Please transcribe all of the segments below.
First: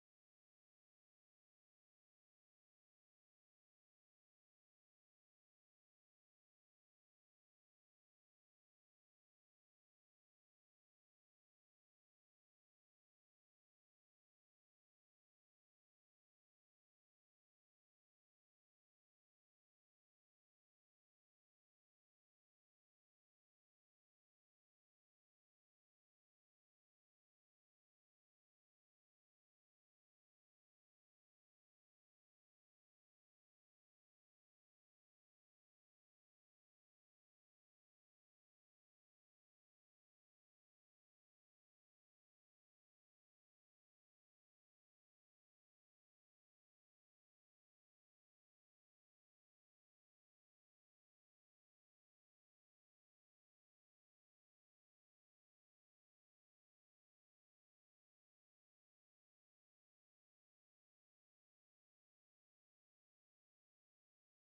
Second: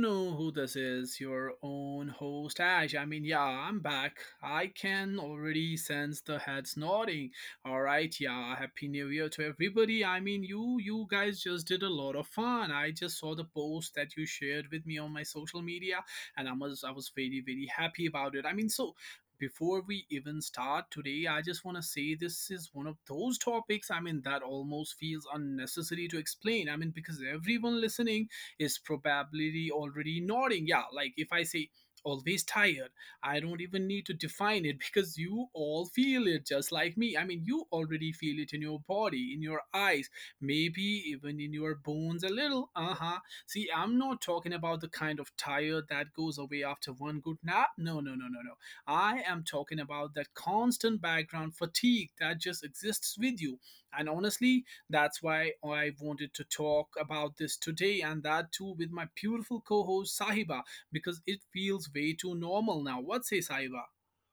know who this is. Your own host, Ash. I mean, yeah, I'm back. I can already sense the heads nodding. All right, yeah. Happy New Year to everybody. I mean, you guys just did a lot of fun. I just saw the post that you shared with me on my social media, and I was very, very happy about it. I mean, so before we even start today, I just want to say this is one of those topics, I mean, that almost feels unnecessary to explain. I mean, because everyone listening is probably already nodding. Yeah, like if I say always tired, I don't even need to define it because you all feel it just like me. I mean, you already feel it in your body, in your eyes, maybe even in your bones a little. Uh huh. See, I'm not talking about the kind of tired that goes away after one good nap. No, no, no, no, no. I am talking about that constant background fatigue that just exists with you. And honestly, that's why I wanted to talk about this today and that too with my beautiful co host Sahiba because it feels way too normal now. What say, Sahiba?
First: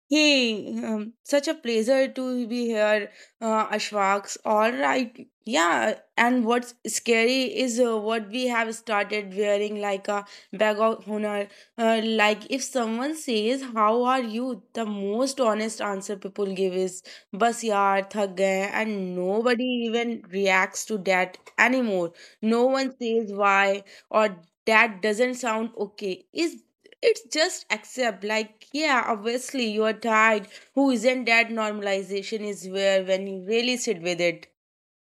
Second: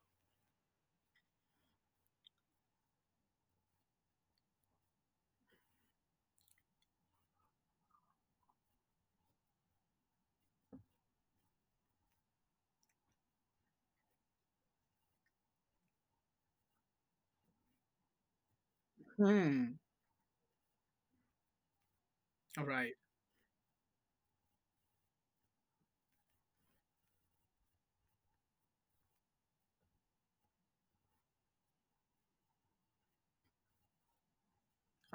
Hey, such a pleasure to be here, Ashwaks. All right, yeah. And what's scary is what we have started wearing like a bag of honor. Like if someone says, "How are you?" the most honest answer people give is, "Bas yaar, thak gaye," and nobody Hmm. even reacts to that anymore. No All one right. says why or that doesn't sound okay. Is it's just accept, like, yeah, obviously you're tired. Who isn't that normalization is where when you really sit with it.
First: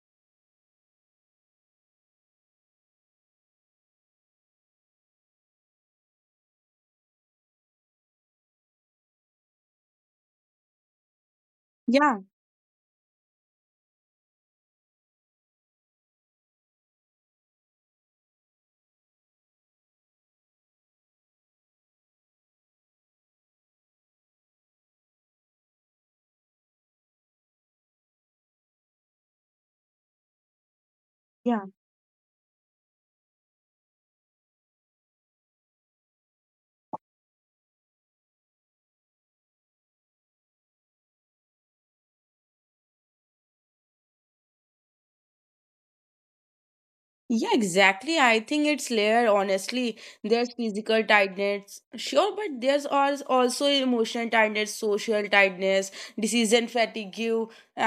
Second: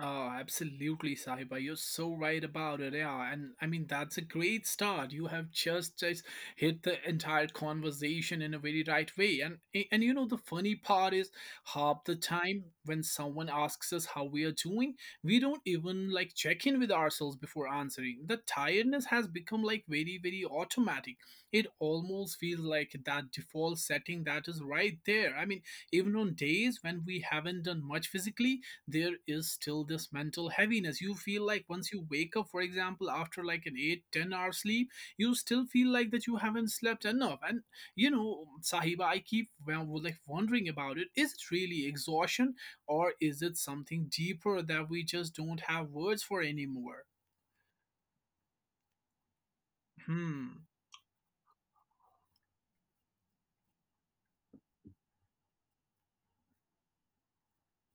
Oh, absolutely, Sahiba. You're so right about it. Yeah. And I mean, that's a great start. You have just hit the entire conversation in a very right way. And you know, the funny part is half the Yeah, time when someone asks us how we are doing, we don't even like check in with ourselves before answering. The tiredness has become like very, very automatic. It almost feels like that default setting that is right there. I mean, even on days when we haven't done much physically, there is still this mental heaviness. You feel yeah. like, once you wake up, for example, after like an eight, ten 10-hour sleep, you still feel like that you haven't slept enough. And you know, Sahiba, I keep, well, like, wondering about it. Is it really exhaustion, or is it something deeper that we just don't have words for anymore? Yeah, exactly. I think it's layered, honestly. There's Hmm. physical tightness, sure, but there's also emotional tightness, social tightness, decision fatigue,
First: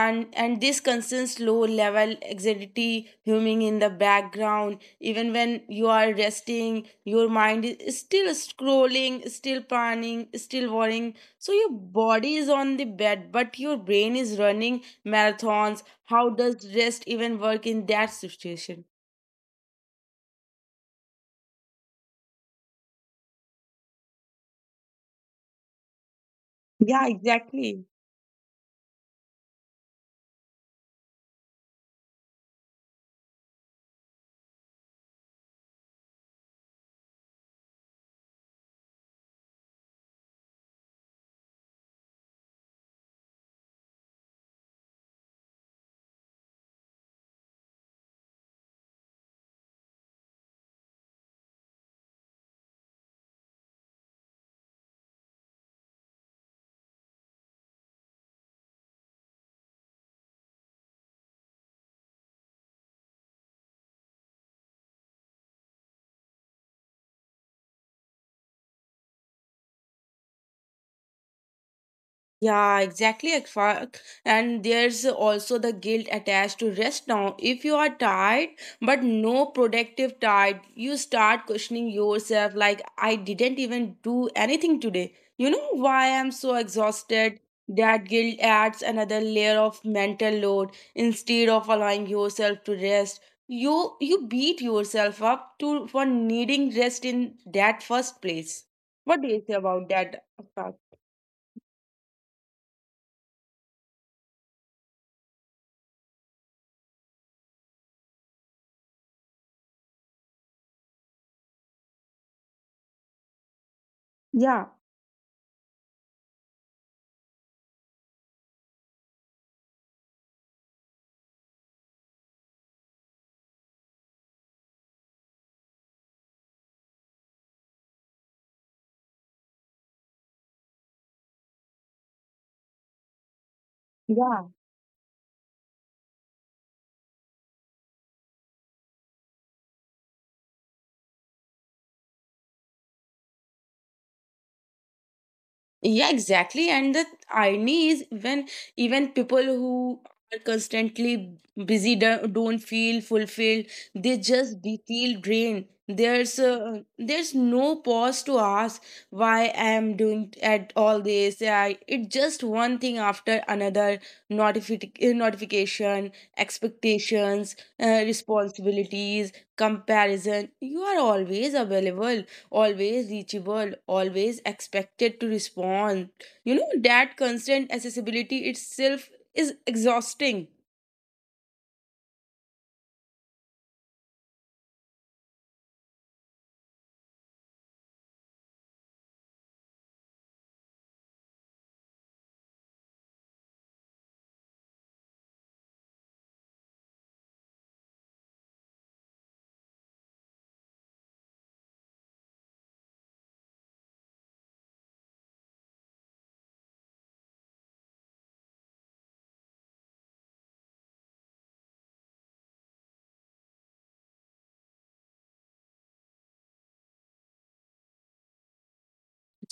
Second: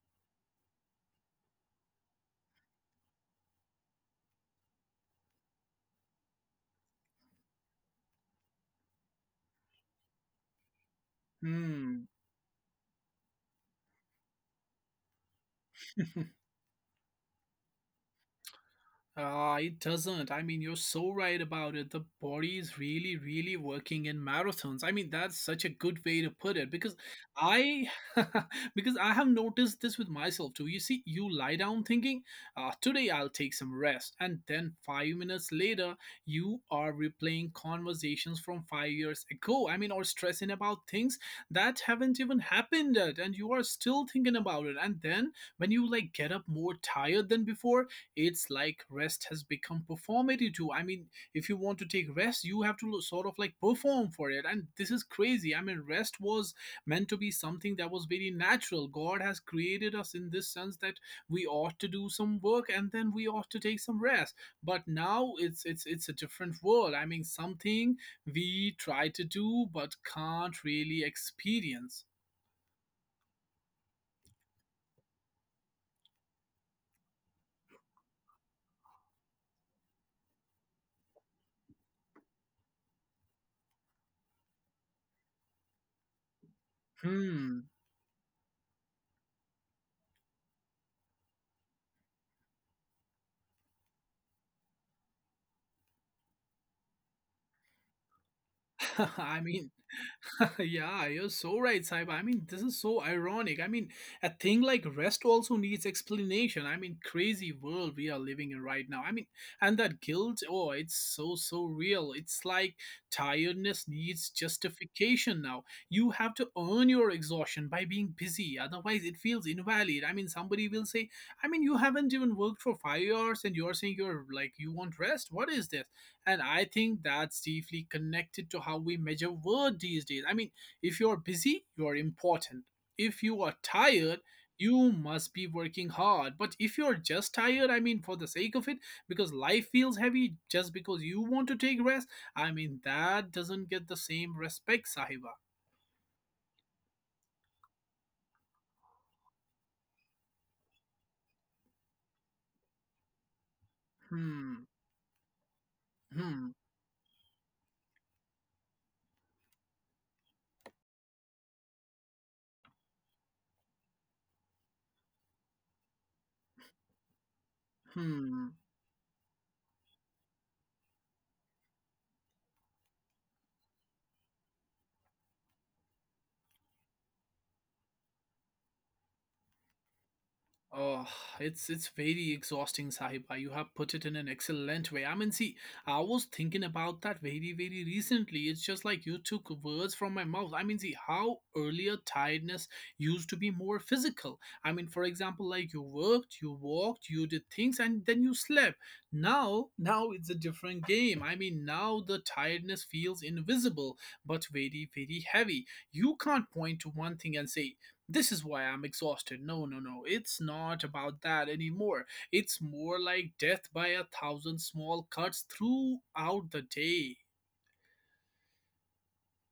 and this constant low level anxiety humming in the background. Even when you are resting, your mind is still scrolling, still planning, still worrying. So your Hmm. body is on the bed, but your brain is running marathons. How does rest even work in that situation? It doesn't. I mean, you're so right about it. The body is really, really working in marathons. I mean, that's such a good way to put it because Yeah, exactly. I, because I have noticed this with myself too. You see, you lie down thinking, today I'll take some rest, and then 5 minutes later, you are replaying conversations from 5 years ago. I mean, or stressing about things that haven't even happened yet, and you are still thinking about it. And then when you like get up more tired than before, it's like rest has become performative too. I mean, if you want to take rest, you have to sort of like perform for it. And this is crazy. I mean, rest was meant to be something that was very natural. God has created us in this sense that we ought to do some work and then we ought to take some rest. But now it's a different world. I mean, something we try to do but can't really experience. Yeah, exactly. And there's also the guilt attached to rest now. If you are tired, but no productive tired, you start questioning yourself like, I didn't even do anything today. You know why I'm so exhausted? Hmm. That guilt adds another layer of mental load instead of allowing yourself to rest. You beat yourself up to for needing rest in that first place. What do I you say mean, about that? Akash? yeah, you're so right, Saib. I mean, this is so ironic. I mean, a thing like rest also needs explanation. I mean, crazy world we are living in right now. I mean, and that guilt, oh, it's so, so real. It's like tiredness needs Yeah, justification now. You have to earn your exhaustion by being busy. Otherwise, it feels invalid. I mean, somebody will say, I mean, you haven't even worked for 5 hours and you're saying you're like, you want rest? What is this? And I think that's deeply connected to how we measure worth these days. I mean, if you're busy, you're important. If you are tired, yeah, you must be working hard. But if you're just tired, I mean, for the sake of it, because life feels heavy just because you want to take rest, I mean, that doesn't get the same respect, Sahiba. yeah, exactly. And the irony is when even people who are constantly busy don't feel fulfilled. They just Hmm, feel drained. Hmm, There's no pause to ask why I'm doing at all this. Yeah, it's just one thing after another. Notification, expectations, hmm. responsibilities, comparison. You are always available, always reachable, always expected to respond. You know that constant accessibility itself is exhausting. Oh, it's very exhausting, Sahiba. You have put it in an excellent way. I mean, see, I was thinking about that very, very recently. It's just like you took words from my mouth. I mean, see, how earlier tiredness used to be more physical. I mean, for example, like you worked, you walked, you did things, and then you slept. Now it's a different game. I mean, now the tiredness feels invisible, but very, very heavy. You can't point to one thing and say this is why I'm exhausted. No, no, no. It's not about that anymore. It's more like death by a thousand small cuts throughout the day.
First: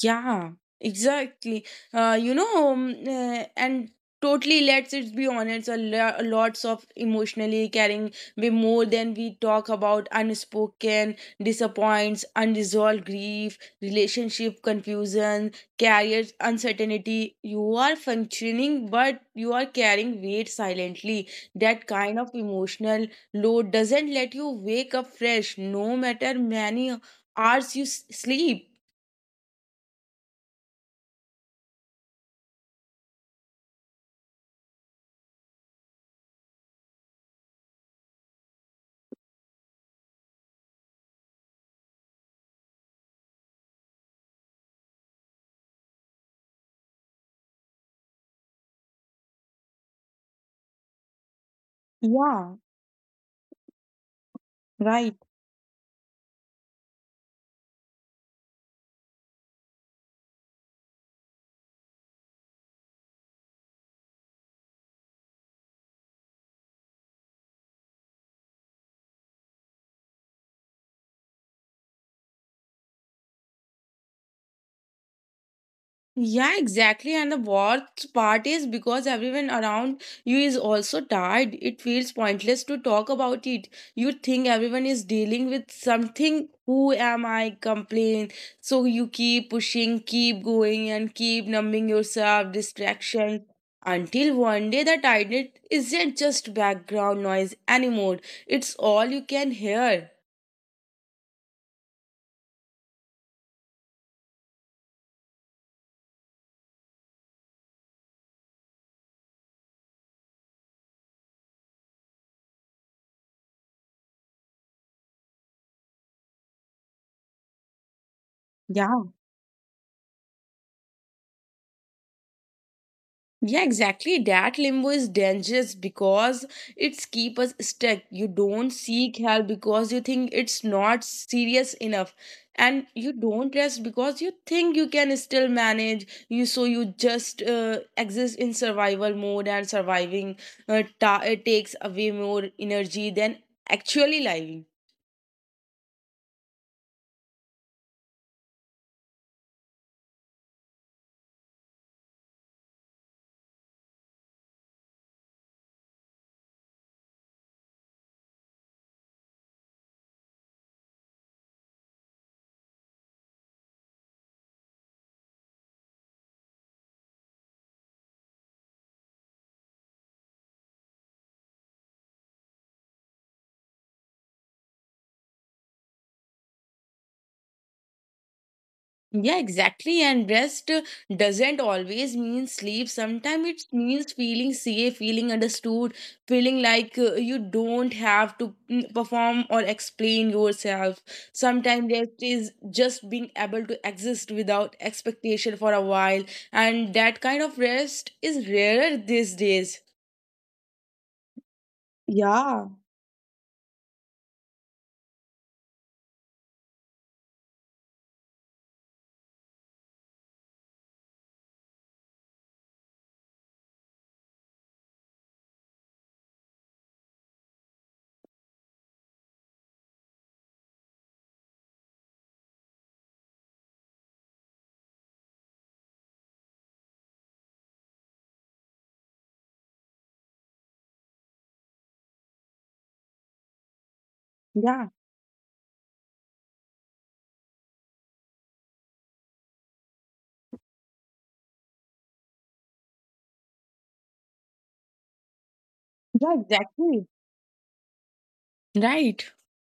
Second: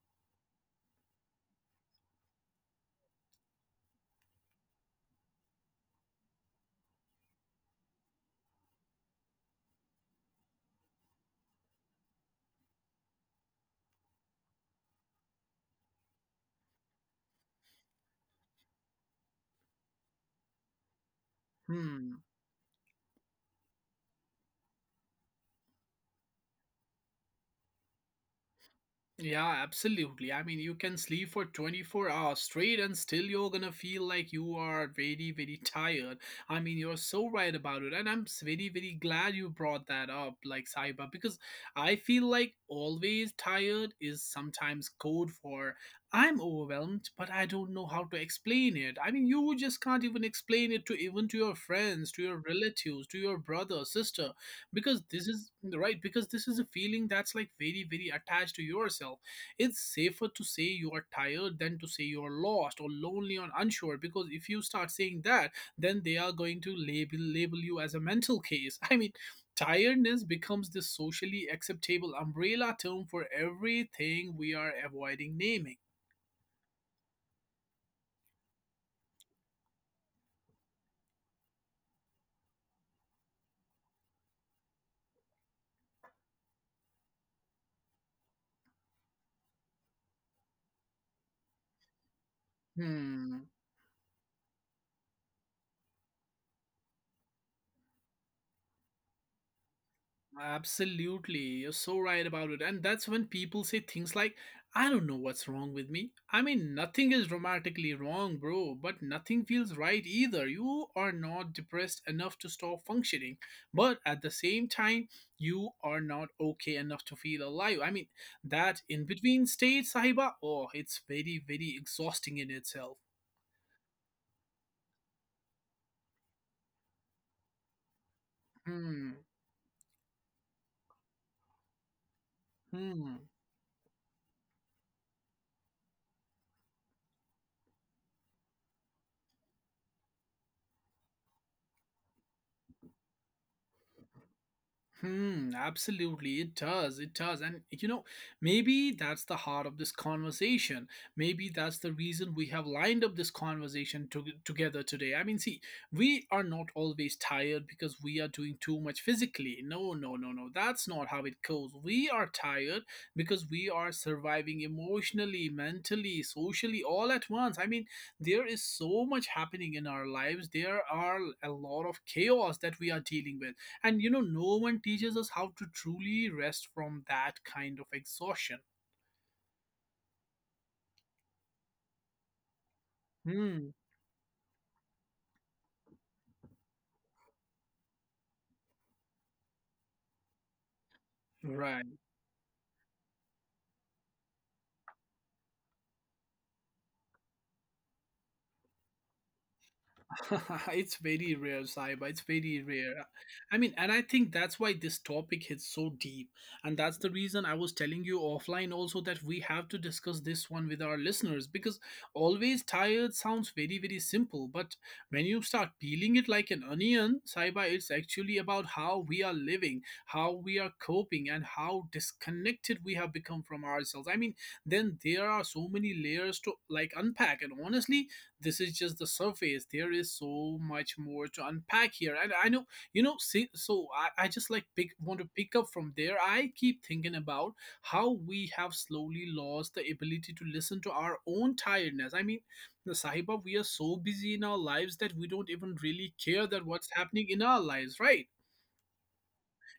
Yeah, exactly. And totally, let's it be honest, a lots of emotionally caring way more than we talk about unspoken disappoints, unresolved grief, relationship confusion, career uncertainty. You are functioning, but you are carrying weight silently. That kind Hmm. of emotional load doesn't let you wake up fresh, no matter many hours you sleep. Yeah, absolutely. I mean, you can sleep for 24 hours straight and still you're gonna feel like you are very, very tired. I mean, you're so right about it. And I'm very, very glad you brought that up, like Saiba, because I feel like always tired is sometimes code for I'm overwhelmed, but I don't know how to explain it. I mean, you just can't even explain it to, even to your friends, to your Yeah. relatives, to your brother, sister, because Right. this is right, because this is a feeling that's like very, very attached to yourself. It's safer to say you are tired than to say you are lost or lonely or unsure, because if you start saying that, then they are going to label you as a mental case. I mean, tiredness becomes the socially acceptable umbrella term for everything we are avoiding naming. Yeah, exactly. And the worst part is because everyone around you is also tired, it feels pointless to talk about it. You think everyone is dealing with something. Who am I? Complain. So you keep pushing, keep going, and keep numbing yourself, distraction. Hmm. Until one day the tiredness isn't just background noise anymore. It's all you can hear. Absolutely. You're so right about it. And that's when people say things like, I don't know what's wrong with me. I mean, nothing is dramatically wrong, bro, but nothing feels right either. You are not depressed enough to stop functioning, but at the same time, you are not okay enough to feel alive. I mean, that Yeah. in between state, Sahiba, oh, it's very, very exhausting in itself. Yeah, exactly. That limbo is dangerous because it's keep us stuck. You don't Hmm. seek help because you think it's not serious enough. And you Hmm. don't rest because you think you can still manage. You so you just exist in survival mode and surviving takes away more energy than actually living. Hmm, absolutely. It does. It does. And you know, maybe that's the heart of this conversation. Maybe that's the reason we have lined up this conversation together today. I mean, see, we are not always tired because we are doing too much physically. No, no, no, no. That's not how it goes. We are tired because we are surviving emotionally, mentally, socially, all at once. I mean, there is so much happening in our lives. There are a lot of chaos that we are dealing with. And you know, no one teaches us how to truly rest from that kind of exhaustion. Yeah, exactly. And rest doesn't always mean sleep. Sometimes it Hmm. means feeling safe, feeling understood, feeling like you don't have to perform or explain yourself. Right. Sometimes rest is just being able to exist without expectation for a while. And that kind of rest is rarer these days. It's very rare, Saiba. It's very Yeah, rare. I mean, and I think that's why this topic hits so deep. And that's the reason I was telling you offline also that we have to discuss this one with our listeners because always tired sounds very, very simple. But when you start peeling it like an onion, Saiba, it's actually about how we are living, how we are coping, and how disconnected we have become from ourselves. I mean, then there are so many layers to like unpack. And honestly, this is just the surface. There is so much more to unpack here. And I know, you know, see, so I just like yeah, pick want to pick up from there. I keep thinking about how we have slowly lost the ability to listen to our own tiredness. I mean, the Sahiba, we are so busy in our lives that we don't even really yeah, care that what's exactly. happening in our lives, right? Right.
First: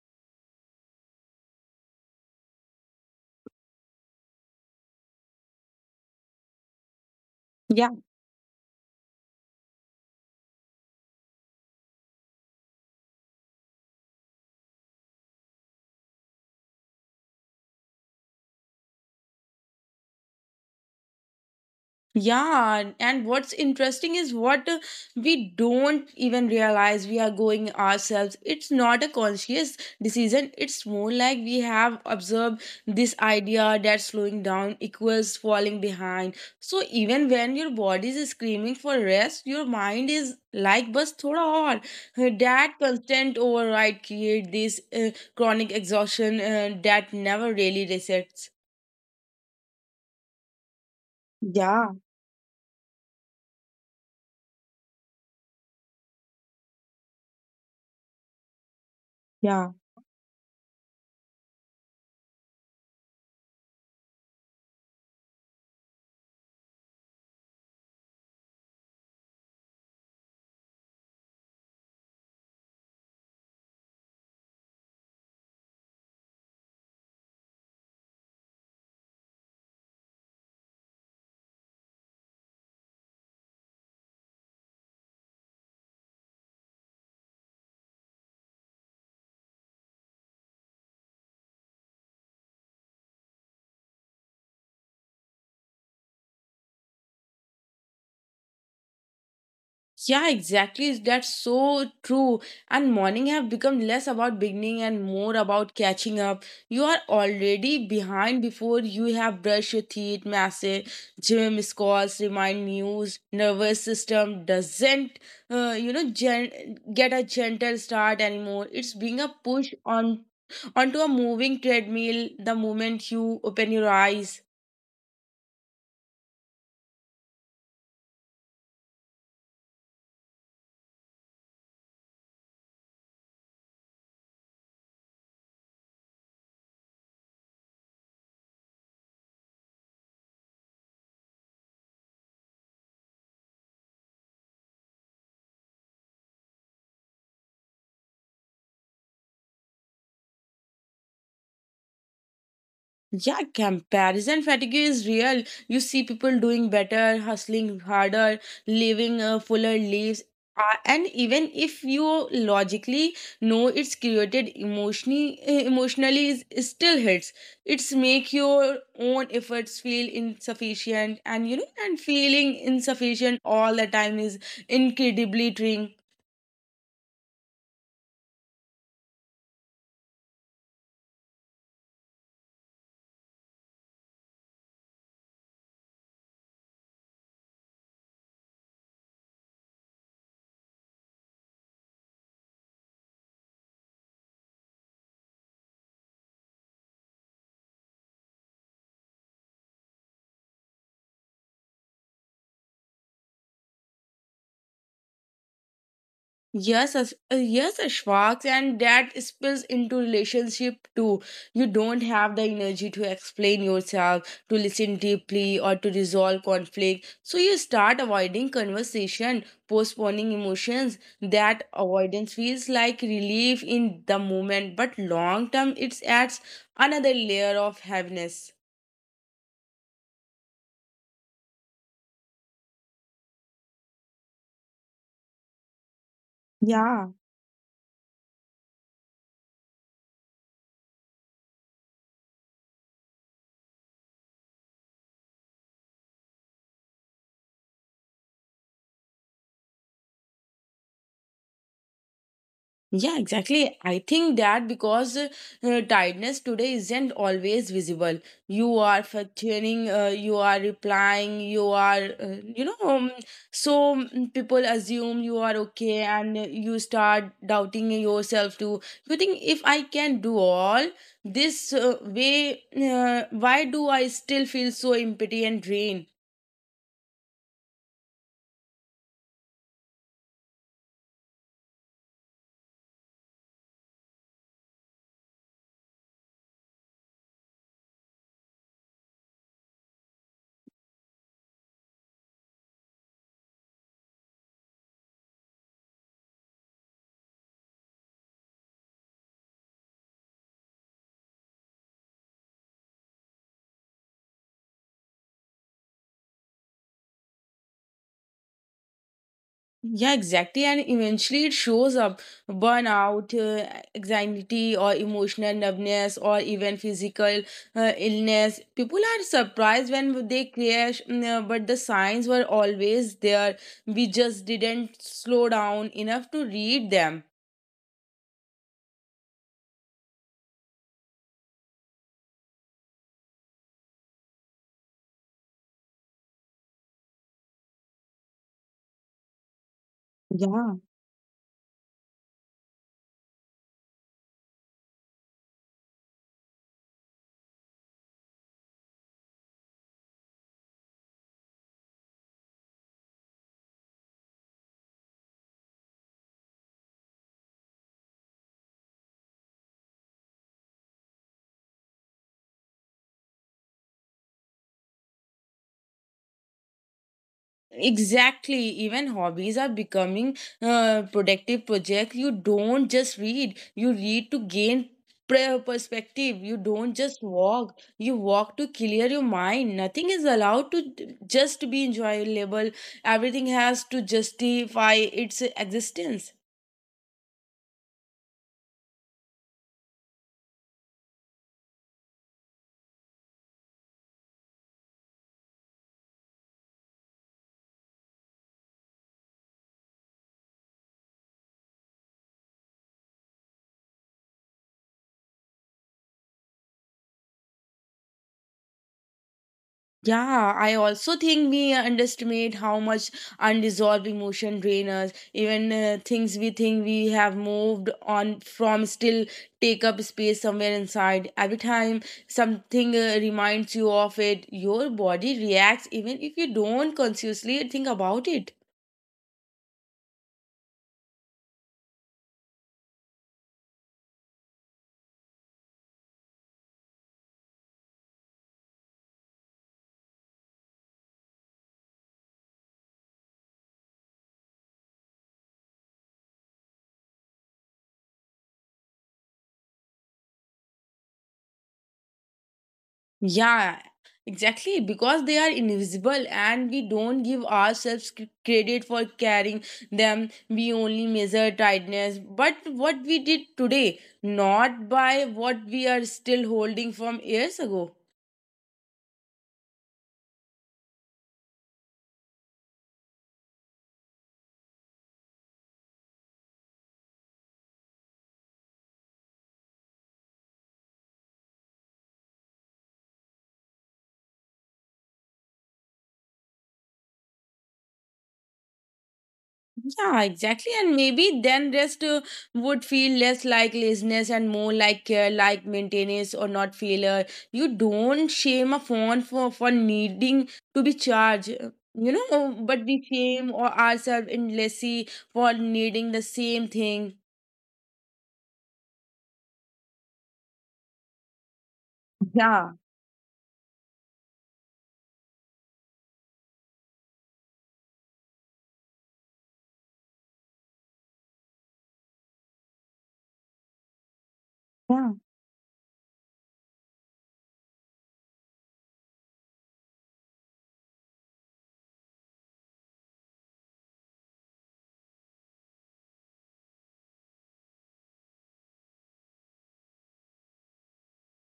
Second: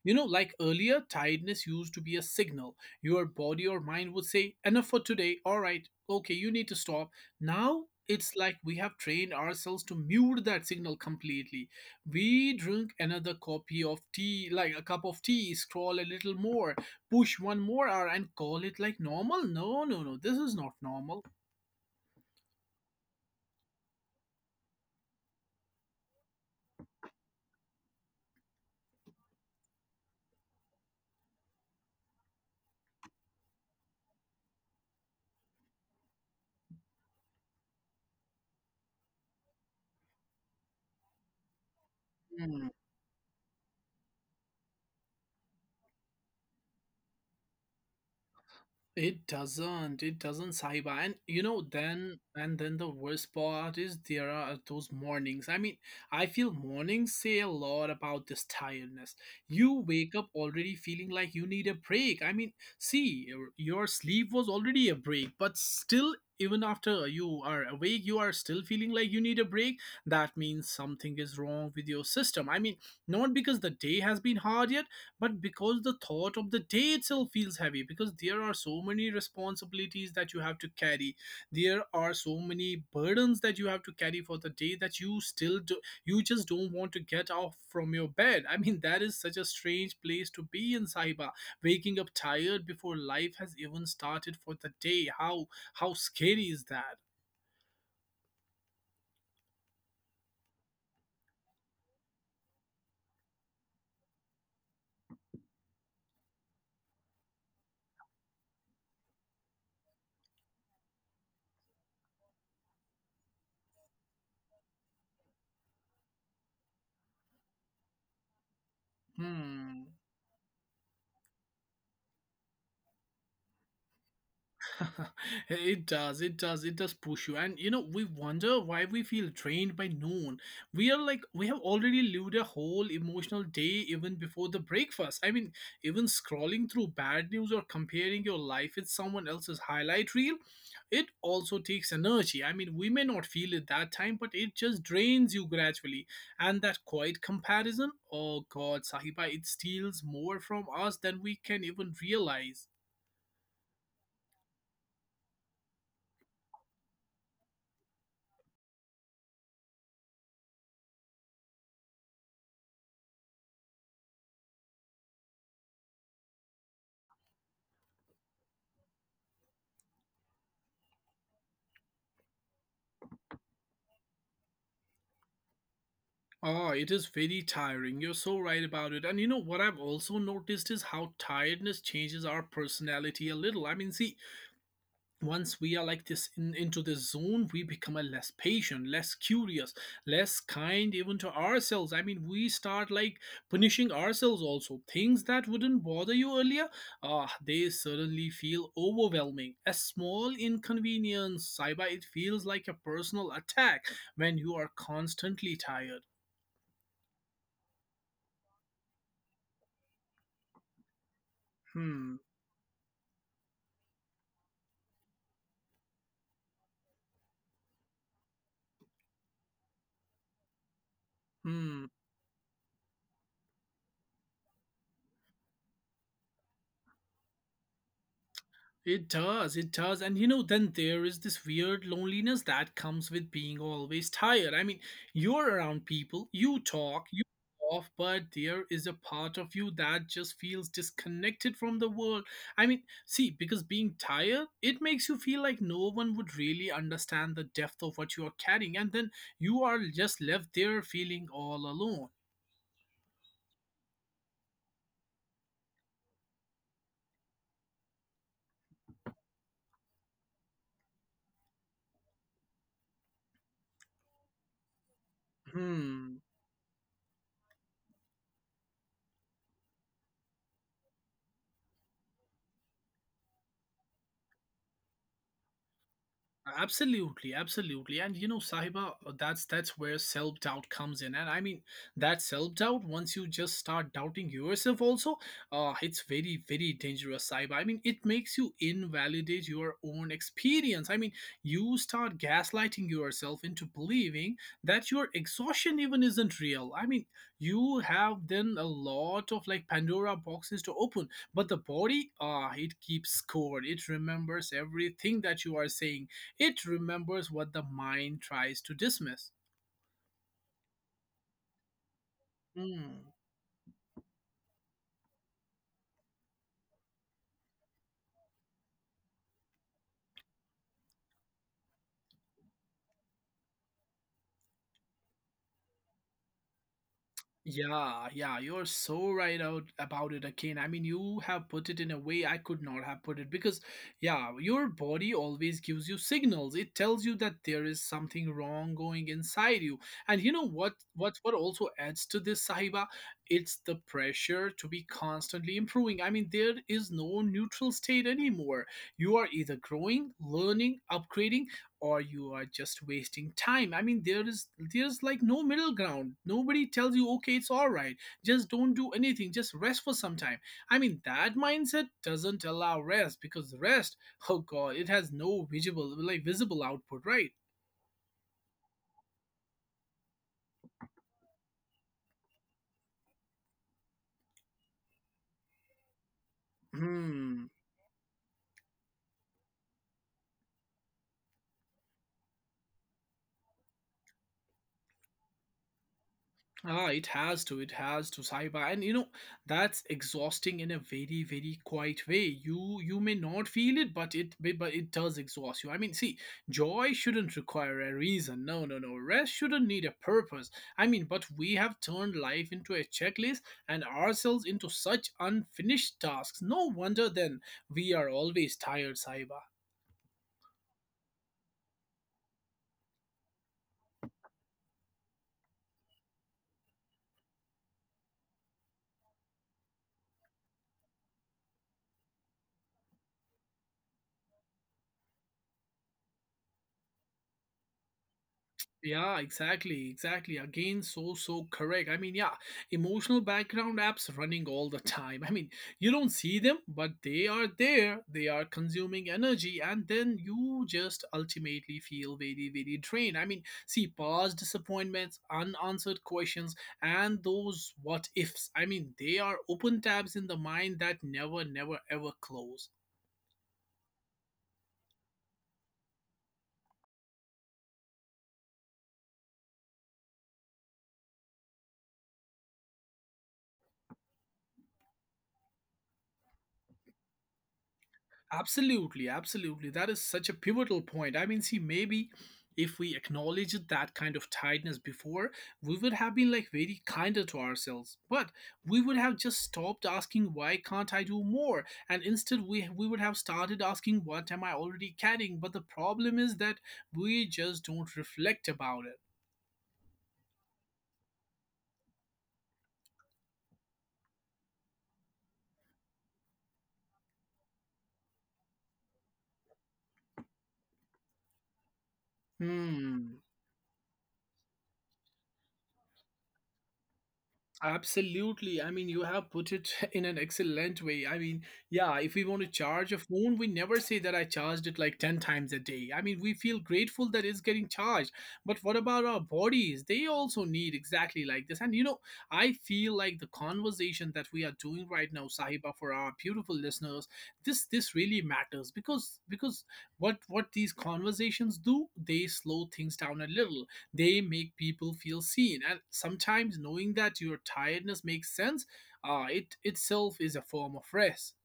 You know, like earlier, tiredness used to be a signal. Your body or mind would say, enough for today, all right, okay, you need to stop. Now, it's like we have trained ourselves to mute that signal completely. We drink another copy of tea, like a cup of tea, scroll a little more, push one more hour, and call it like normal. No, no, no, this is not normal. Yeah, and what's interesting is what we don't even realize we are going ourselves. It's not a conscious decision. It's more like we have observed this idea that slowing down equals falling behind. So even when your body is screaming for rest, your mind is like bus thoda aur. That constant override create this chronic exhaustion that never really resets. It doesn't. It doesn't, Saiba. And you know, Yeah, then the worst part is there are those mornings. I mean, I feel mornings say a lot about this tiredness. yeah. You wake up already feeling like you need a break. I mean, see, your sleep was already a break, but still even after you are awake you are still feeling like you need a break. That means something is wrong with your system. I mean, not because the day has been hard yet, but because the thought of the day itself feels heavy, because there are so many responsibilities that you have to carry. There are so many burdens that you have to carry for the day that you still do. You just don't want to get off from your bed. I mean, that is such a strange place to be in, Saiba. Waking up tired before life has even started for the day, how scary is that? Yeah, exactly. That's so true. And morning have become less about beginning and more about catching up. You are already behind before you have brushed your teeth, massive gym missed calls, remind news, nervous system doesn't, get a gentle start anymore. It's being a push Hmm. on onto a moving treadmill the moment you open your eyes. It does, it does, it does push you. And you know, we wonder why we feel drained by noon. We are like, we have already lived a whole emotional day even before the breakfast. I mean, even scrolling through bad news or comparing your life with someone else's highlight reel, it also takes energy. I mean, we may not feel it that time, but it just drains you gradually. And that quiet comparison, oh God, Sahiba, it steals more from us than we can even realize. Yeah, comparison fatigue is real. You see people doing better, hustling harder, living fuller lives. And even if you logically know it's created emotionally, emotionally is still hits. It's make your own efforts feel insufficient, and you know, and feeling insufficient all the time is incredibly draining. Oh, it is very tiring. You're so right about it. And you know what I've also noticed is how tiredness changes our personality a little. I mean, see, once we are like this in, into this zone, we become a less patient, less curious, less kind even to ourselves. I mean, we start like punishing ourselves also. Things that wouldn't bother you earlier, they suddenly feel overwhelming. A small inconvenience, Saiba, it feels like a personal attack when you are constantly tired. Yes, Ashfaq, and that spills into relationship too. You don't Hmm. have the energy to explain yourself, to listen deeply, or to resolve conflict. So you start avoiding conversation, postponing emotions. That Hmm, avoidance feels like relief in the moment, but long term, it adds another layer of heaviness. it does, it does. And you know, then there is this weird loneliness that comes with being always tired. I mean, you're around people, you Yeah, talk, you off, but there is a part of you that just feels disconnected from the world. I mean, see, because being tired, it makes you feel like no one would really understand the depth of what you are carrying, and then you are just left there feeling all alone. yeah, exactly. I think that because tiredness today isn't always visible. You are functioning, you are replying, you are, so people assume you are okay Hmm. and you start doubting yourself too. You think if I can do all this way, why do I still feel so empty and drained? Absolutely, absolutely. And you know, Sahiba, that's where self-doubt comes in. And I mean, that self-doubt, once you just start doubting yourself also, it's very, very dangerous, Sahiba. I mean, it makes you invalidate your own experience. I mean, you start gaslighting yourself into believing that your exhaustion even isn't real. I mean, you have then a lot of like Pandora boxes to open, but the body, it keeps score. It remembers everything that you are saying. It remembers what the mind tries to dismiss. Yeah, exactly. And eventually it shows up Mm. burnout, anxiety, or emotional numbness, or even physical illness. People are surprised when they crash, but the signs were always there. We just didn't slow down enough to read them. Yeah, yeah, you're so right out about it again. I mean, you have put it in a way I could not have put it because, yeah, your body always gives you signals. It tells you that there is something wrong going inside you. And you know what? What also adds to this, Sahiba? It's the pressure to be constantly improving. I mean, there is no neutral state anymore. You are either growing, learning, upgrading, or you are just wasting time. I mean, there's like no middle ground. Nobody tells you, okay, it's all right, just don't do anything, just rest for some time. I mean, that mindset doesn't allow rest, because rest, oh god, it has no visible, like, visible output, right? Exactly, even hobbies are becoming productive projects. You don't just read, you read to gain perspective. You don't just Hmm. walk, you walk to clear your mind. Nothing is allowed to just be enjoyable, everything has to justify its existence. Ah, it has to, Saiba. And you know, that's exhausting in a very, very quiet way. You may not feel it, but it does exhaust you. I mean, see, joy shouldn't require a reason. No, no, no. Rest shouldn't need a purpose. I mean, but we have turned life into a checklist and ourselves into such unfinished tasks. No wonder then we are always tired, Saiba. Yeah, I also think we underestimate how much unresolved emotion drain us. Even things we think we have moved on from still take up space somewhere inside. Every time something reminds you of it, your body reacts even if you don't consciously think about it. Yeah, exactly, exactly. Again, so, so correct. I mean, yeah, emotional background apps running all the time. I mean, you don't see them, but they are there. They are consuming energy, and then you just ultimately feel very, very drained. I mean, see, past disappointments, unanswered questions, and those what ifs. I mean, they are open tabs in the mind that never, never, ever close. Yeah, exactly. Because they are invisible and we don't give ourselves credit for carrying them. We only measure tightness. But what we did today, not by what we are still holding from years ago. Absolutely, absolutely. That is such a pivotal point. I mean, see, maybe if we acknowledged that kind of tiredness before, we would have been like very kinder to ourselves. But we would have just stopped asking, why can't I do more? And instead, we would have started asking, what am I already carrying? But the problem is that we just don't reflect about it. Yeah, exactly. And maybe then rest would feel less like laziness and more like care, like maintenance or not failure. You don't shame a phone for needing to be charged, but we Hmm. shame or ourselves endlessly for needing the same thing. Absolutely. I mean, you have put it in an excellent way. I mean, yeah, if we want to Yeah, charge a phone, we never say that I charged it like 10 times a day. I mean, we feel grateful that it's getting charged. But what about our bodies? They also need exactly like this. And you know, I feel like the conversation that we are doing yeah, right now, Sahiba, for our beautiful listeners, this really matters, because what these conversations do, they slow things down a little. They make people feel seen, and sometimes knowing that your tiredness makes sense, it itself is a form of rest.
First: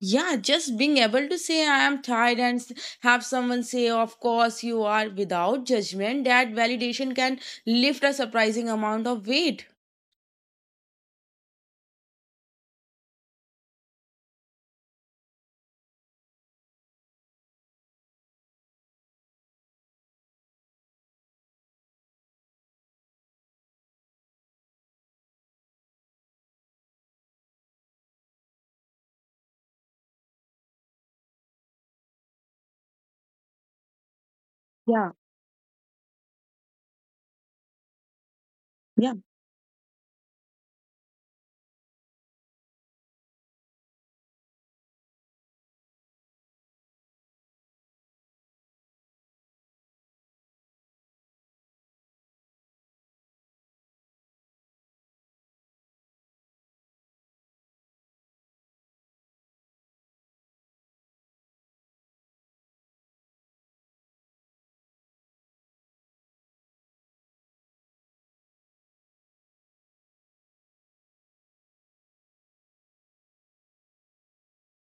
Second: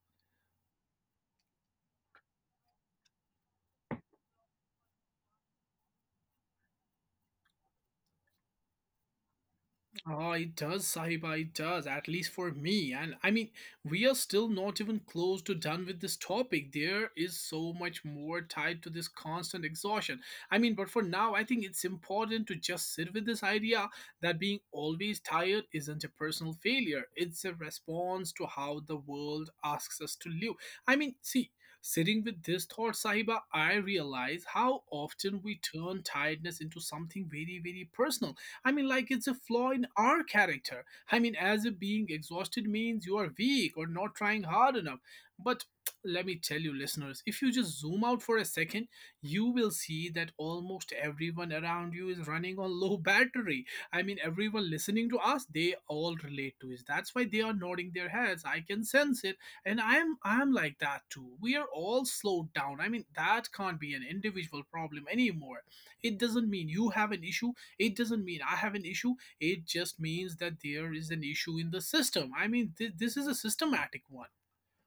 yeah, just being able to say I am tired and have someone say, of course you are, without judgment, that validation can lift a surprising amount of weight. Ah, it does, Sahiba, it does, at least for me. And I mean, we are still not even close to done with this topic. There is so much more tied to this constant exhaustion. I mean, but for now, I think it's important to just sit with this idea that being always tired isn't a personal failure, it's a response to how the world asks us to live. I mean, see, sitting with this thought, Sahiba, I realize how Yeah, often we turn tiredness into something very, very personal. I mean, like yeah. it's a flaw in our character. I mean, as a being exhausted means you are weak or not trying hard enough. But let me tell you, listeners, if you just zoom out for a second, you will see that almost everyone around you is running on low battery. I mean, everyone listening to us, they all relate to it. That's why they are nodding their heads. I can sense it, and I'm like that too. We are all slowed down. I mean, that can't be an individual problem anymore. It doesn't mean you have an issue. It doesn't mean I have an issue. It just means that there is an issue in the system. I mean, this is a systematic one.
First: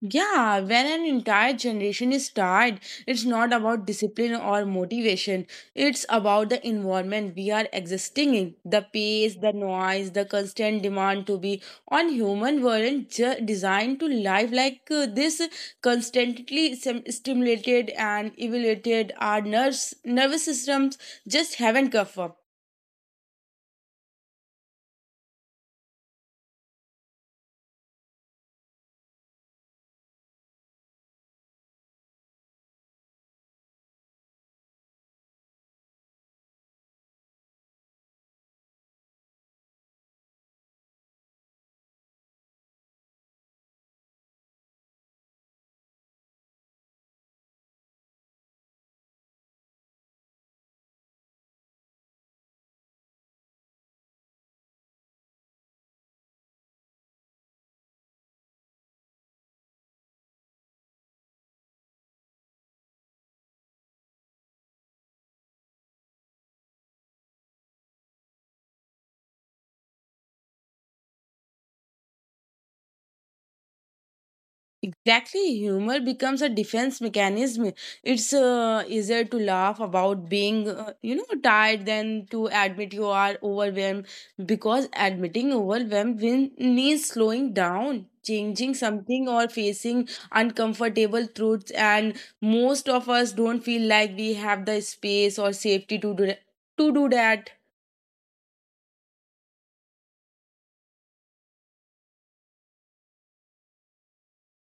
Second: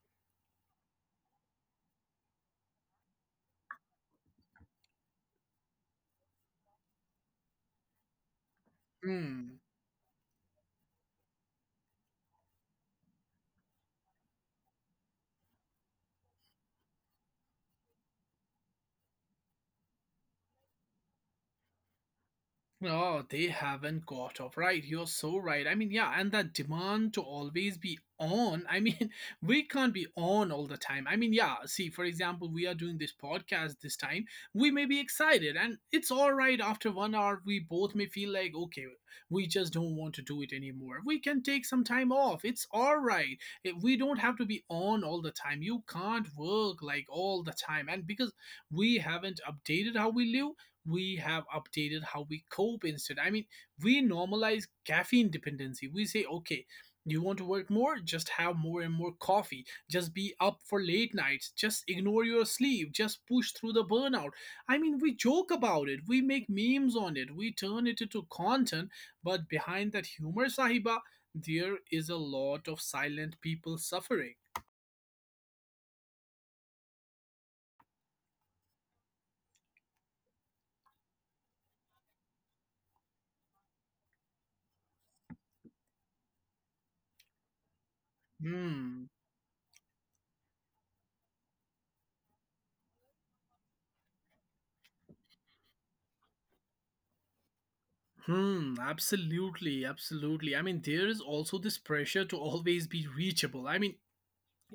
Yeah, when an entire generation is tired, it's not about discipline or motivation. It's about the environment we are existing in. The pace, the Hmm. noise, the constant demand to be on human weren't designed to live like this. Constantly stimulated and evaluated our nerves, nervous systems just haven't caught up. Oh, they haven't caught up. Right. You're so right. I mean, yeah, and that demand to always be on. I mean, we can't be on all the time. I mean, yeah, see, for example, we are doing this podcast this time. We may be excited, and it's all right. After 1 hour, we both may feel like, okay, we just don't want to do it anymore. We can take some time off. It's all right. We don't have to be on all the time. You can't work like all the time. And because we haven't updated how we live, we have updated how we cope instead. I mean, we normalize caffeine dependency. We say, okay, you want to work more? Just have more and more coffee. Just be up for late nights. Just ignore your sleep. Just push through the burnout. I mean, we joke about it. We make memes on it. We turn it into content. But behind that humor, Sahiba, there is a lot of silent people suffering. Exactly, humor becomes a defense mechanism. It's easier to laugh about being, tired than to admit you are overwhelmed because admitting overwhelmed means slowing down, changing Hmm. something, or facing uncomfortable truths. And most of us don't feel like we have the space or safety to do that, to do that. Hmm, absolutely, absolutely. I mean, there is also this pressure to always be reachable. I mean,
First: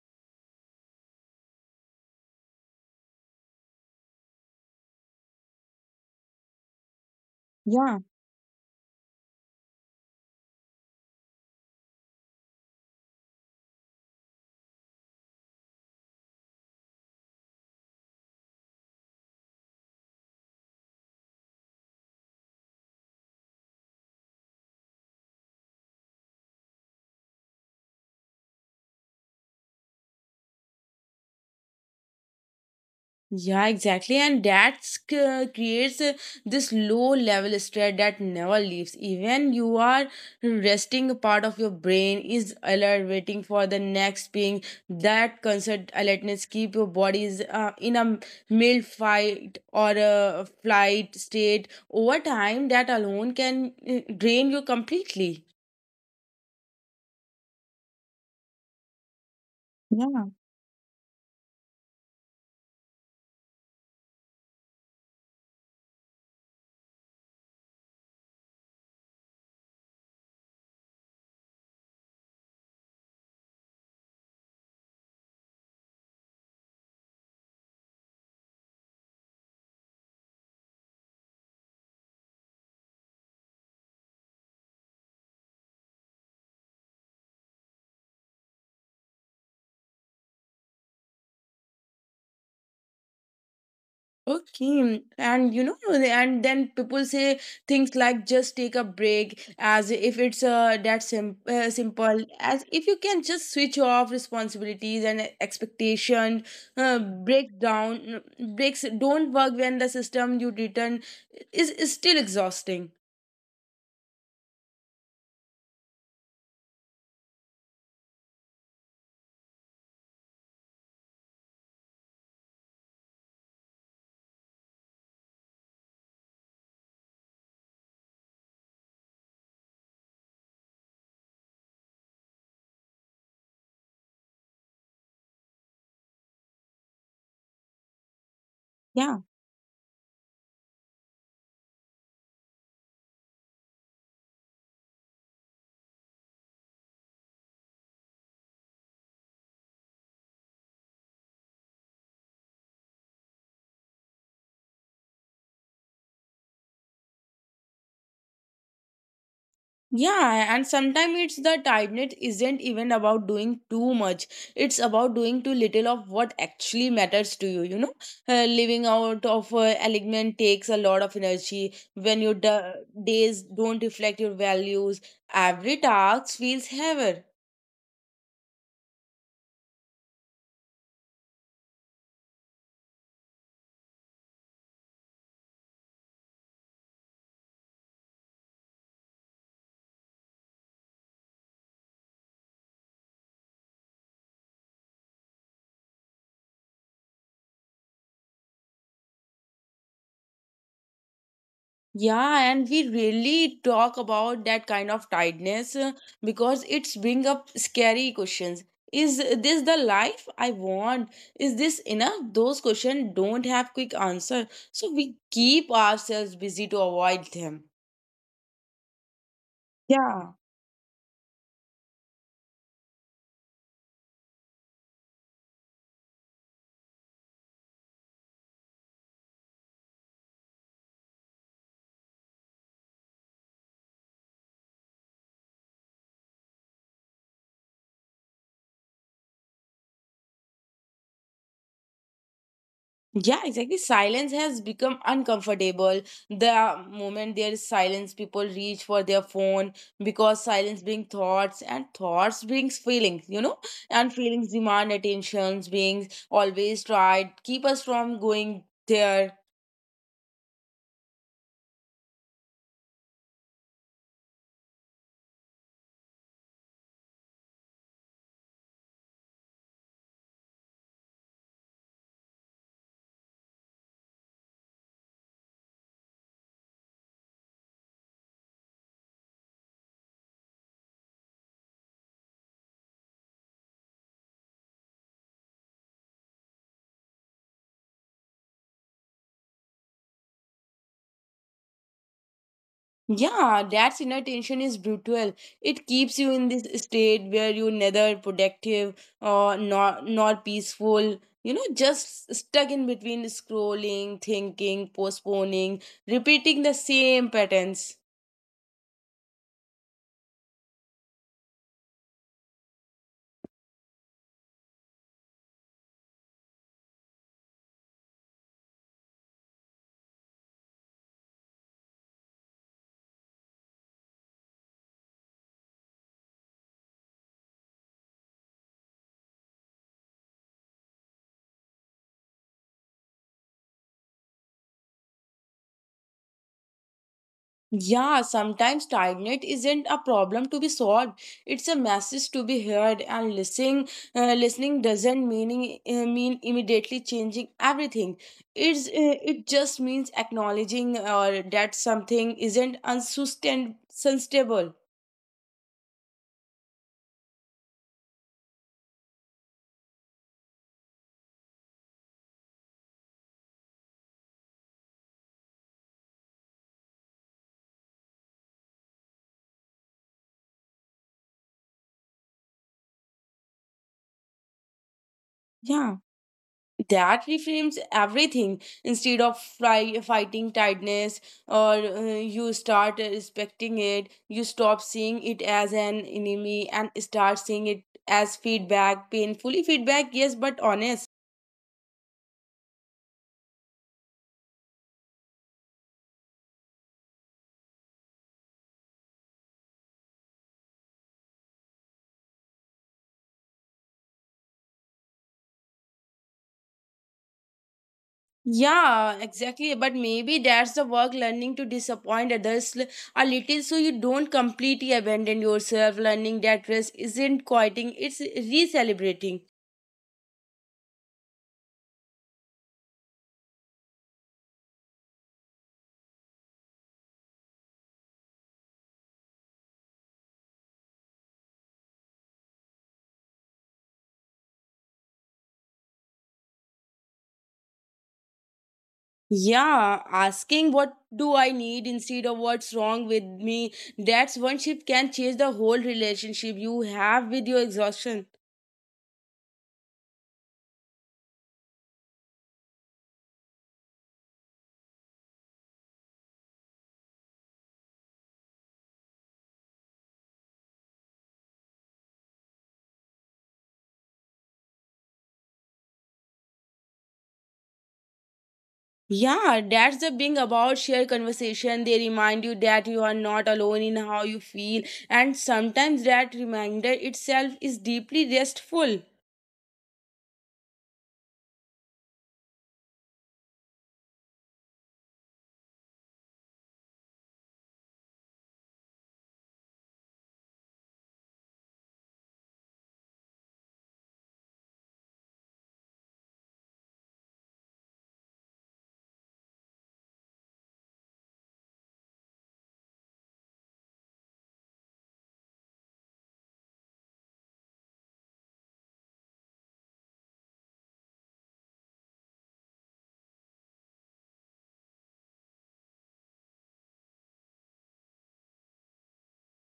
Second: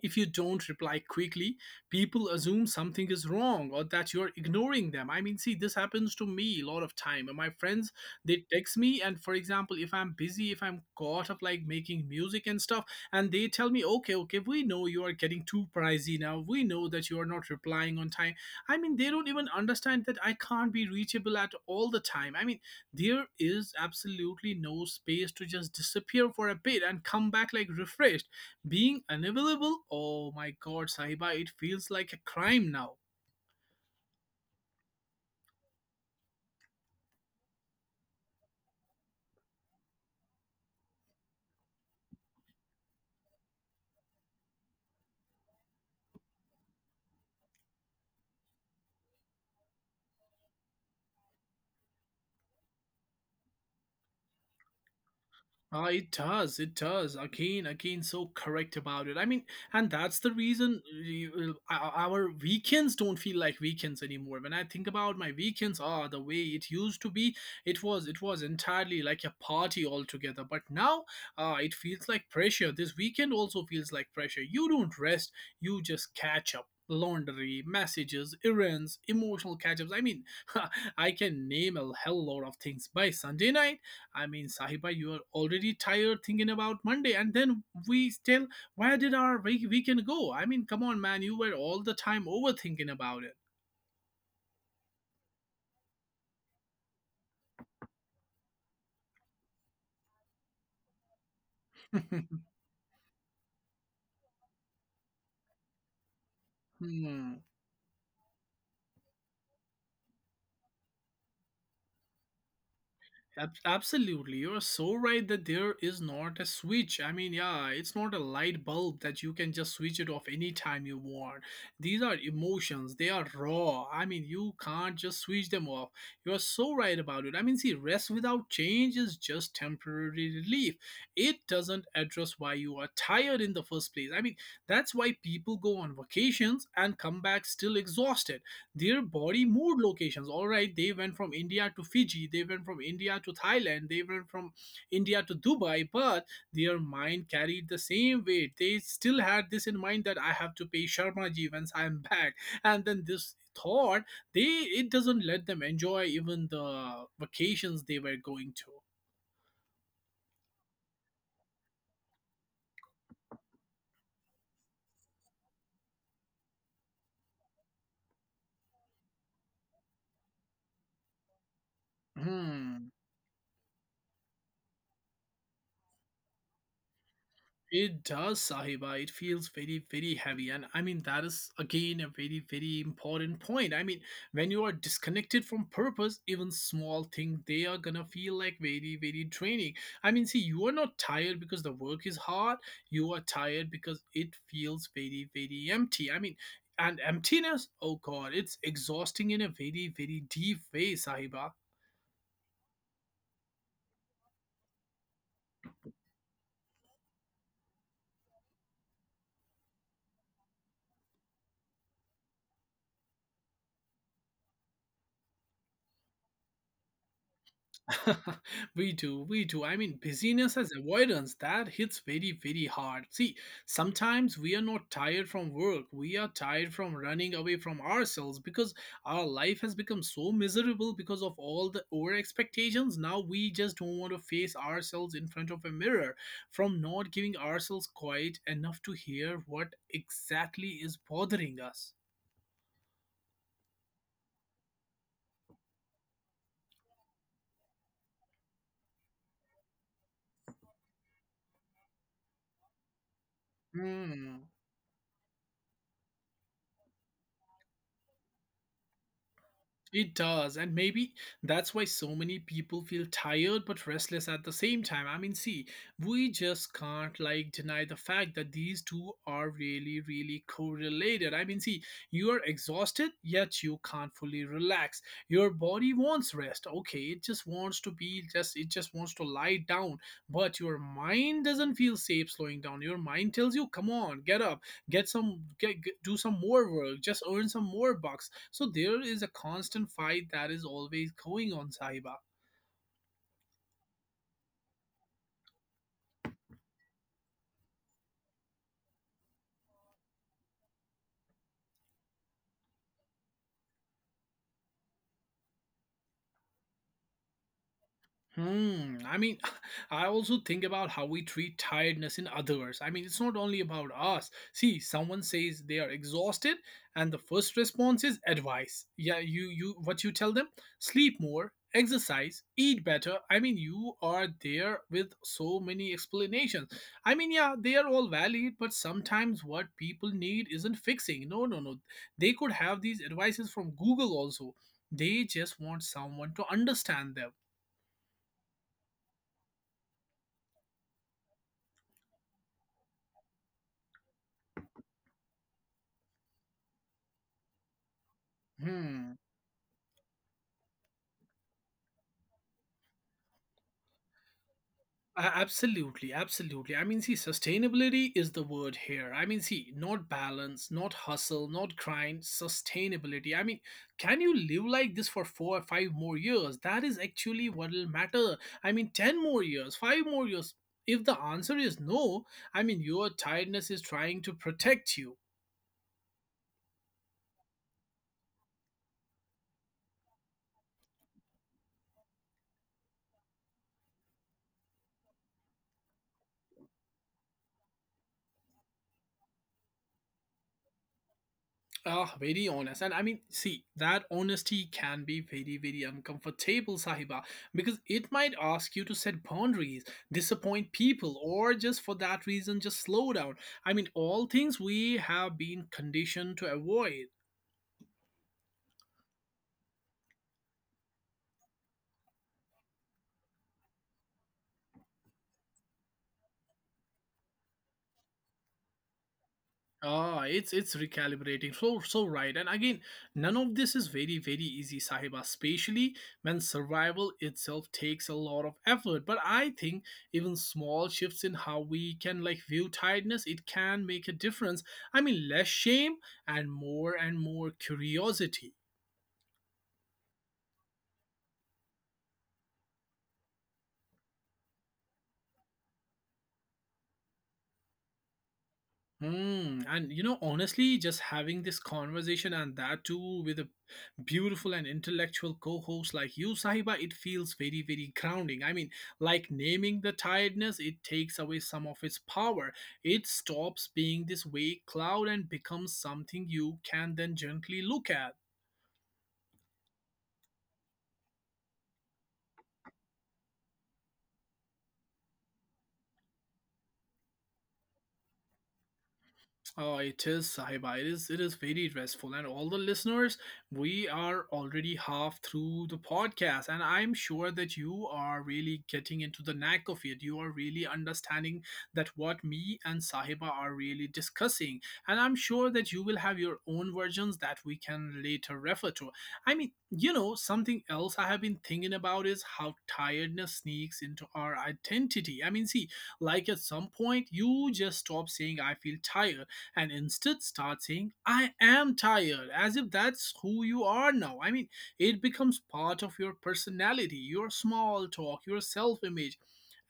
if you don't reply quickly, people assume something is wrong or that you're ignoring them. I mean, see, this happens to me a lot of time. And my friends, Yeah. they text me, and for example, if I'm busy, if I'm caught up like making music and stuff, and they tell me, okay, okay, we know you are getting too pricey now. We know that you are not replying on time. I mean, they don't even understand that I can't be reachable at all the time. I mean, there is absolutely no space to just disappear for a bit and come back like refreshed. Being unavailable, oh my god, Sahiba, it feels like a crime now. Yeah, exactly. And that creates this low level stress that never leaves. Even you are resting, a part of your brain is alert, waiting for the next ping. That constant alertness keep your bodies in a mild fight or a flight state. Over time, that alone can drain you completely. Ah, it does. It does. Again, again, so correct about it. I mean, and that's the Yeah. reason our weekends don't feel like weekends anymore. When I think about my weekends, the way it used to be, it was entirely like a party altogether. But now, it feels like pressure. This weekend also feels like pressure. You don't rest. You just catch up. Laundry, messages, errands, emotional catch ups. I mean, I can name a hell lot of things by Sunday night. I mean, Sahiba, you are already tired thinking about Monday, and then we still, where did our weekend go? I mean, come on, man, you were all the time overthinking about it. Okay, and you know, and then people say things like just take a break as if it's that simple, as if you can just switch off responsibilities and expectation, Hmm. break down, breaks don't work when the system you return is still exhausting. Absolutely, you're so right that there is not a switch. I mean, yeah, it's not a light bulb that you can just switch it off anytime you want. These are emotions, they are raw. I mean, you can't just switch them off. You're so right about it. I mean, see, rest without change is just temporary relief. It doesn't address why you are tired in the first place. I mean, that's why people go on vacations and come back still exhausted. Their Yeah. body moved locations, all right, they went from India to Fiji, they went from India to Thailand, they went from India to Dubai. But their mind carried the same weight. They still had this in mind that I have to pay Sharma ji once I am back. And then this thought, they it doesn't let them enjoy even the vacations they were going to. Yeah, and sometimes it's the tiredness isn't even about doing too much. It's about doing too little of what actually matters to you. You know, living out of alignment takes a lot of energy. When your Hmm. days don't reflect your values, every task feels heavier. It does, Sahiba. It feels very, very heavy. And I mean, that is again a very, very important point. I mean, when you are disconnected from purpose, even small things, they are gonna feel like very, very draining. I mean, see, you are not tired because the work is hard, you are tired because it feels very, very empty. I mean, and emptiness, oh god, it's exhausting in a very, very deep way, Sahiba. Yeah, and we really talk about that kind of tiredness because it's bring up scary questions. Is this the life I want? Is this enough? Those questions don't have quick answer, so we keep ourselves busy to avoid them. We do, we do. I mean, Yeah, busyness as avoidance, that hits very, very hard. See, sometimes we are not tired from work, we are tired from running away from ourselves because our life has become so miserable because of all the over expectations. Now we just don't want to face ourselves in front of a mirror from not giving ourselves quiet enough to hear what exactly is bothering us. yeah, exactly. Silence has become uncomfortable. The moment there is silence, people reach for their phone because silence brings thoughts and thoughts brings feelings, you know, and Hmm. feelings demand attentions, being always tried, keep us from going there. It does, and maybe that's why so many people feel tired but restless at the same time. I mean, see, we just can't like deny the fact that these two are really, really correlated. I mean, see, you are exhausted, yet you can't fully relax. Your body wants rest, okay? It just wants to lie down, but your mind doesn't feel safe slowing down. Your mind tells you, come on, get up, get do some more work, just earn some more bucks, so there is a constant fight that is always going on, Sahiba. Yeah, that inner tension is brutal. It keeps you in this state where you're neither productive or not peaceful. You know, just stuck in between scrolling, thinking, postponing, repeating the same patterns. Hmm. I mean, I also think about how we treat tiredness in others. I mean, it's not only about us. See, someone says they are exhausted, and the first response is advice. Yeah, what you tell them? Sleep more, exercise, eat better. I mean, you are there with so many explanations. I mean, yeah, they are all valid, but sometimes what people need isn't fixing. No, no, no. They could have these advices from Google also. They just want someone to understand them. Yeah, sometimes tiredness isn't a problem to be solved. It's a message to be heard, and listening, listening doesn't mean immediately changing everything. It's Hmm. It just means acknowledging that something isn't unsustainable. Absolutely, absolutely. I mean, see, sustainability is the word here. I mean, see, not balance, not hustle, not grind, sustainability. I mean, can you live like this for 4 or 5 more years? That is actually what will matter. I mean, 10 more years, 5 more years. If the answer is no, I mean, your tiredness is trying to protect you. Yeah. That reframes everything instead of fighting tiredness or you start respecting it. You stop seeing it as an enemy and start seeing it as feedback, painfully feedback, yes, but honest. Ah, very honest. And I mean, see, that honesty can be very, very uncomfortable, Sahiba, because it might ask you to set boundaries, disappoint people, or just for that reason, just slow down. I mean, all things we have been conditioned to avoid. Yeah, exactly. But maybe that's the work: learning to disappoint others a little so you don't completely abandon yourself, learning that rest isn't quieting, it's re-celebrating. Ah, it's recalibrating. So right. And again, none of this is very very easy, Sahiba. Especially when survival itself takes a lot of effort. But I think even small shifts in how we can like view tiredness, it can make a difference. I mean, less shame and more curiosity. Yeah, asking what do I need instead of what's wrong with me. That's one shift can change the whole relationship you have with your exhaustion. Hmm, and you know, honestly, just having this conversation and that too with a beautiful and intellectual co-host like you, Sahiba, it feels very, very grounding. I mean, like naming the tiredness, it takes away some of its power. It stops being this vague cloud and becomes something you can then gently look at. Yeah, that's the thing about shared conversation. They remind you that you are not alone in how you feel, and sometimes that reminder itself is deeply restful. Oh, it is, Sahiba. It is very restful. And all the listeners, we are already half through the podcast. And I'm sure that you are really getting into the knack of it. You are really understanding that what me and Sahiba are really discussing. And I'm sure that you will have your own versions that we can later refer to. I mean, you know, something else I have been thinking about is how tiredness sneaks into our identity. I mean, see, like at some point you just stop saying I feel tired and instead start saying, I am tired, as if that's who you are now. I mean, it becomes part of your personality, your small talk, your self image.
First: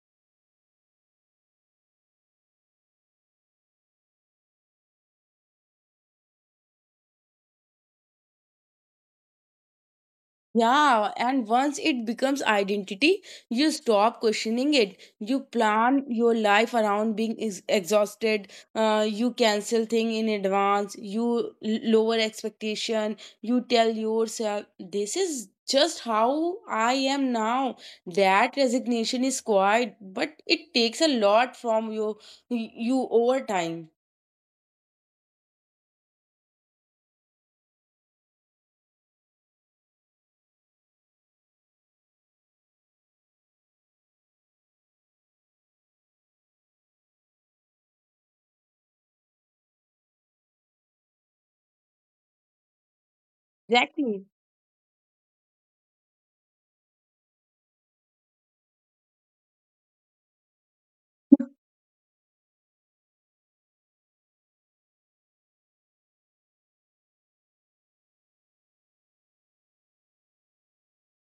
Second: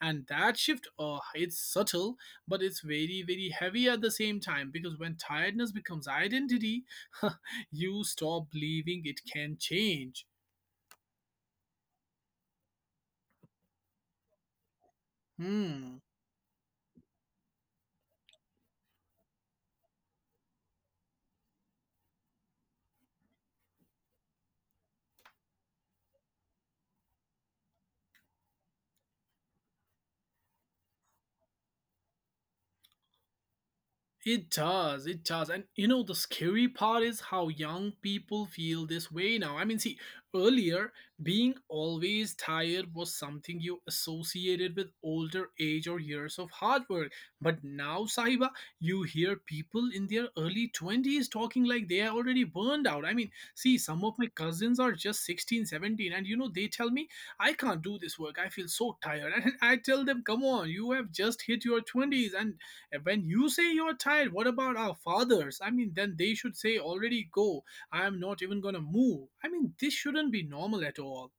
And that shift, it's subtle, but it's very, very heavy at the same time because when tiredness becomes identity, you stop believing it can change. Yeah, and once it becomes identity, you stop questioning it. You Hmm. plan your life around being exhausted. You cancel thing in advance. You lower expectation. You tell yourself, "This is just how I am now." That resignation is quiet, but it takes a lot from you over time. It does, it does. And you know, the scary part is how young people feel this way now. I mean, see, earlier, being always tired was something you associated with older age or years of hard work. But now, Sahiba, you hear people in their early 20's talking like they are already burned out. I mean, see, some of my Exactly. cousins are just 16, 17, and you know, they tell me, I can't do this work. I feel so tired. And I tell them, come on, you have just hit your 20's, and when you say you're tired, what about our fathers? I mean, then they should say, already go. I'm not even gonna move. I mean, this shouldn't be normal at all.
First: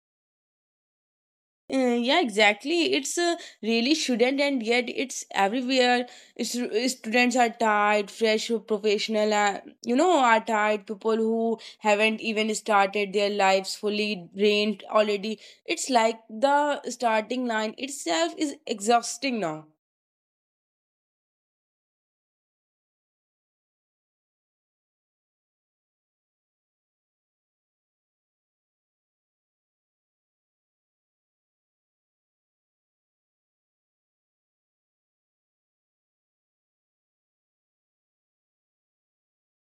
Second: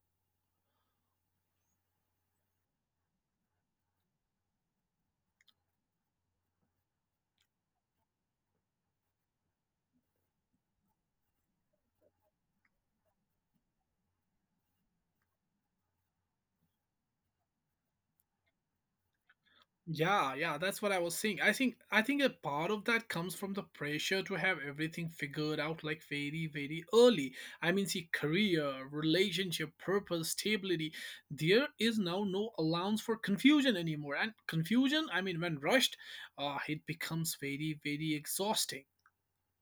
Yeah, exactly. It's really shouldn't, and yet it's everywhere. It's, Students are tired, fresh professional, are tired. People who haven't even started their lives fully drained already. It's like the starting line itself is exhausting now. Yeah, yeah, that's what I was saying. I think a part of that comes from the pressure to have everything figured out like very, very early. I mean, see, career, relationship, purpose, stability. There is now no allowance for confusion anymore. And confusion, I mean, when rushed, it becomes very, very exhausting.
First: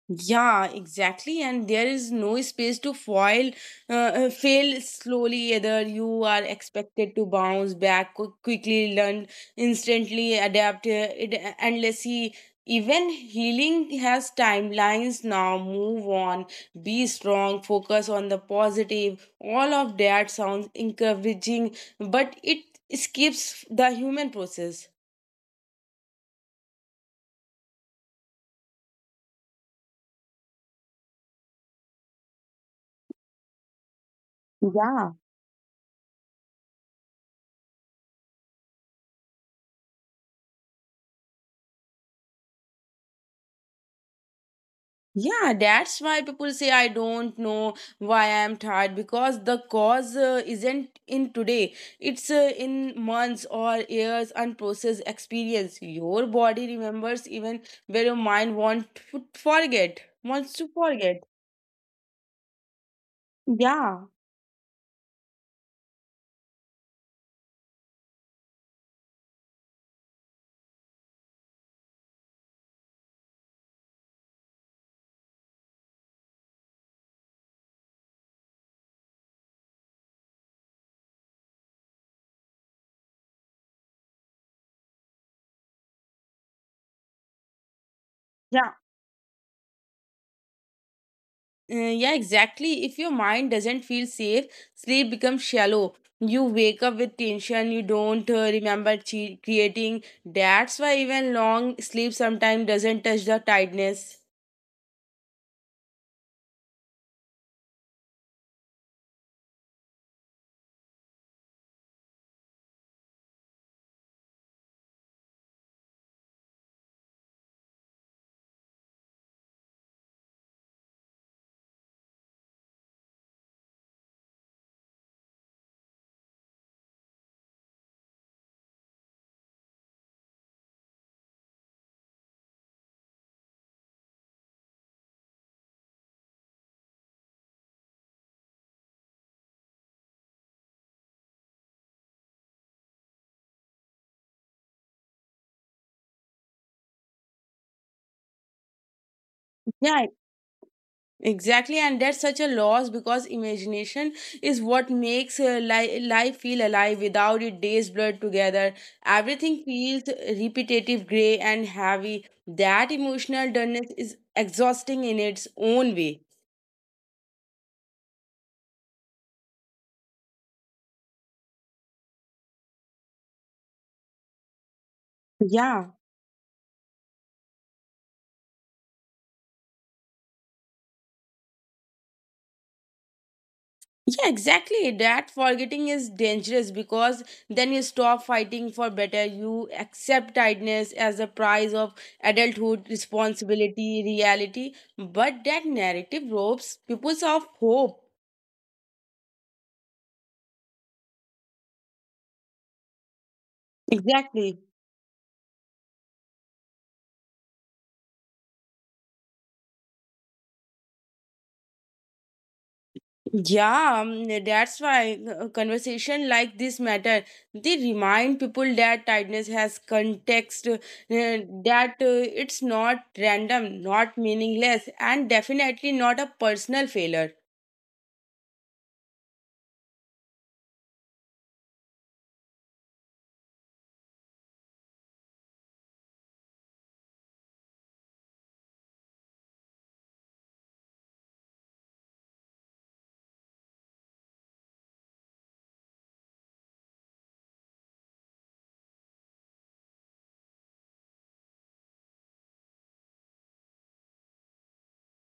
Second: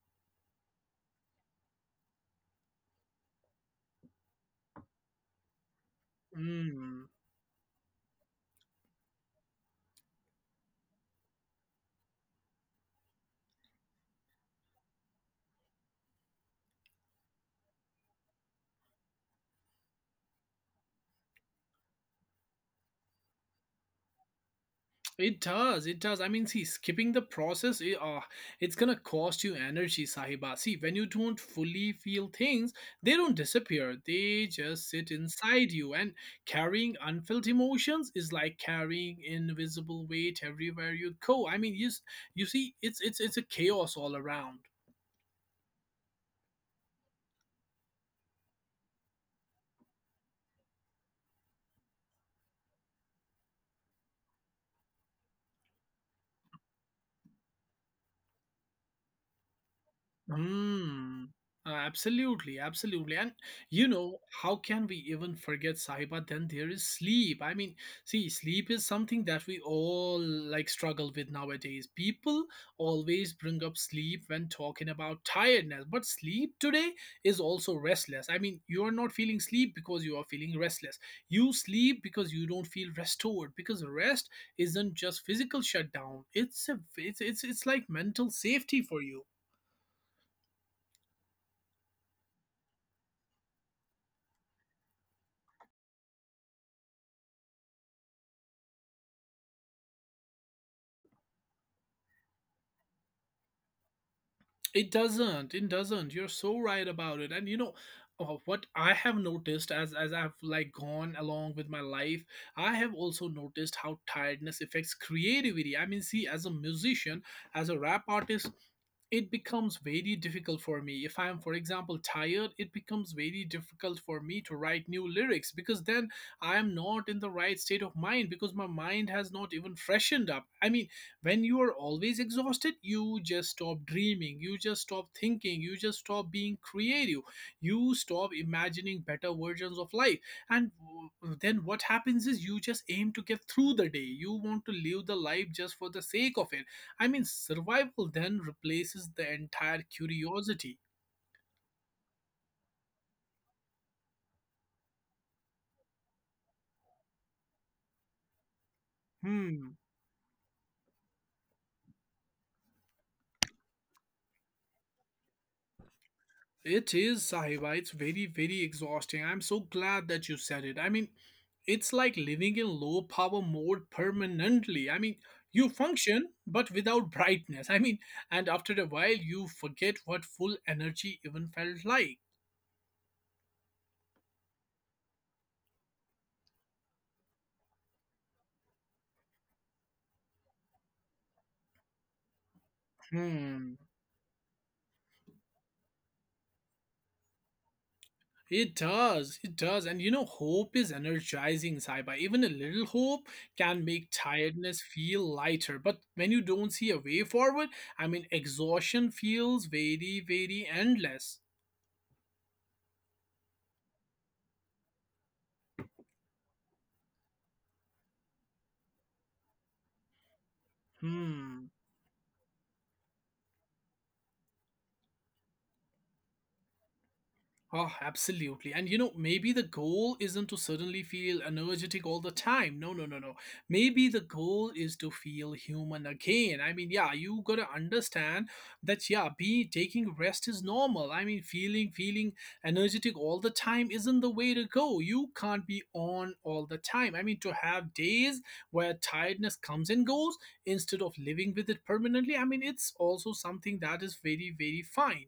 Yeah, exactly. And there is no space to fail slowly. Either you are Mm. expected to bounce back quickly, learn instantly, adapt. It, unless he, Even healing has timelines now. Move on, be strong, focus on the positive. All of that sounds encouraging, but it skips the human process. It does. It does. I mean, see, skipping the process, it's gonna cost you energy, Sahiba. See, when you don't fully feel things, they don't disappear. They just sit Yeah. inside you. And carrying unfelt emotions is like carrying invisible weight everywhere you go. I mean, you see, it's a chaos all around. Yeah, that's why people say I don't know why I'm tired, because the cause isn't in today. It's in months or years unprocessed experience. Your body remembers even where your mind wants to forget, wants to forget. Mm, absolutely, absolutely. And you Yeah, know, how can we even forget Sahiba? Then there is sleep. I mean, see, sleep is something that we all like struggle with nowadays. People always bring up sleep when talking about tiredness, but sleep today is also restless. I mean, you are not feeling sleep because you are feeling restless. You sleep because you don't feel restored, because rest isn't just physical shutdown. It's a it's it's like mental yeah. safety for you. Yeah, exactly. If your mind doesn't feel safe, sleep becomes shallow. You wake up with tension, you don't remember creating. That's why even long sleep sometimes doesn't touch the tiredness. It doesn't. It doesn't. You're so right about it. And you know, what I have noticed as I've like gone along with my life, I have also noticed how tiredness affects creativity. I mean, see, as a musician, as a rap artist, it becomes very difficult for me if I'm for example tired. It becomes very difficult for me to write new lyrics because then I am not in the right state of mind because my mind has not even freshened up. I mean, when you are always exhausted, you just stop dreaming, you just stop thinking, you just stop being creative. You stop imagining better versions of life. And then what happens is you just aim to get through the day, you want to live the life just for the sake of it. I mean, survival then replaces the entire Yeah, curiosity. exactly. And that's such a loss because imagination is what makes life feel alive. Without it, days blur together. Everything Hmm. feels repetitive, gray, and heavy. That emotional dullness is exhausting in its own way. It is, Sahiba. It's very, very exhausting. I'm so glad that you said it. I mean, it's like living in low power mode permanently. I mean, you Yeah. function, but without brightness. I mean, and after a while, you forget what full energy even felt like. Yeah, exactly. That forgetting is dangerous because then you stop fighting for better. You accept tiredness as a price of adulthood, Hmm. responsibility, reality. But that narrative robs people of hope. It does, it does. And you know, hope is energizing, Saiba. Even a little hope can make Exactly. tiredness feel lighter. But when you don't see a way forward, I mean, exhaustion feels very, very endless. Yeah, that's why conversation like this matter. They remind people that tiredness has context, Hmm. that it's not random, not meaningless, and definitely not a personal failure. Oh, absolutely. And you know, maybe the goal isn't to suddenly feel energetic all the time. No, no, no, no. Maybe the goal is to feel human again. I mean, yeah, you got to understand that yeah, be taking rest is normal. I mean, feeling energetic all the time isn't the way to go. You can't be on all the time. I mean, to have days where tiredness comes and goes instead of living with it permanently. I mean, it's also something that is very very fine.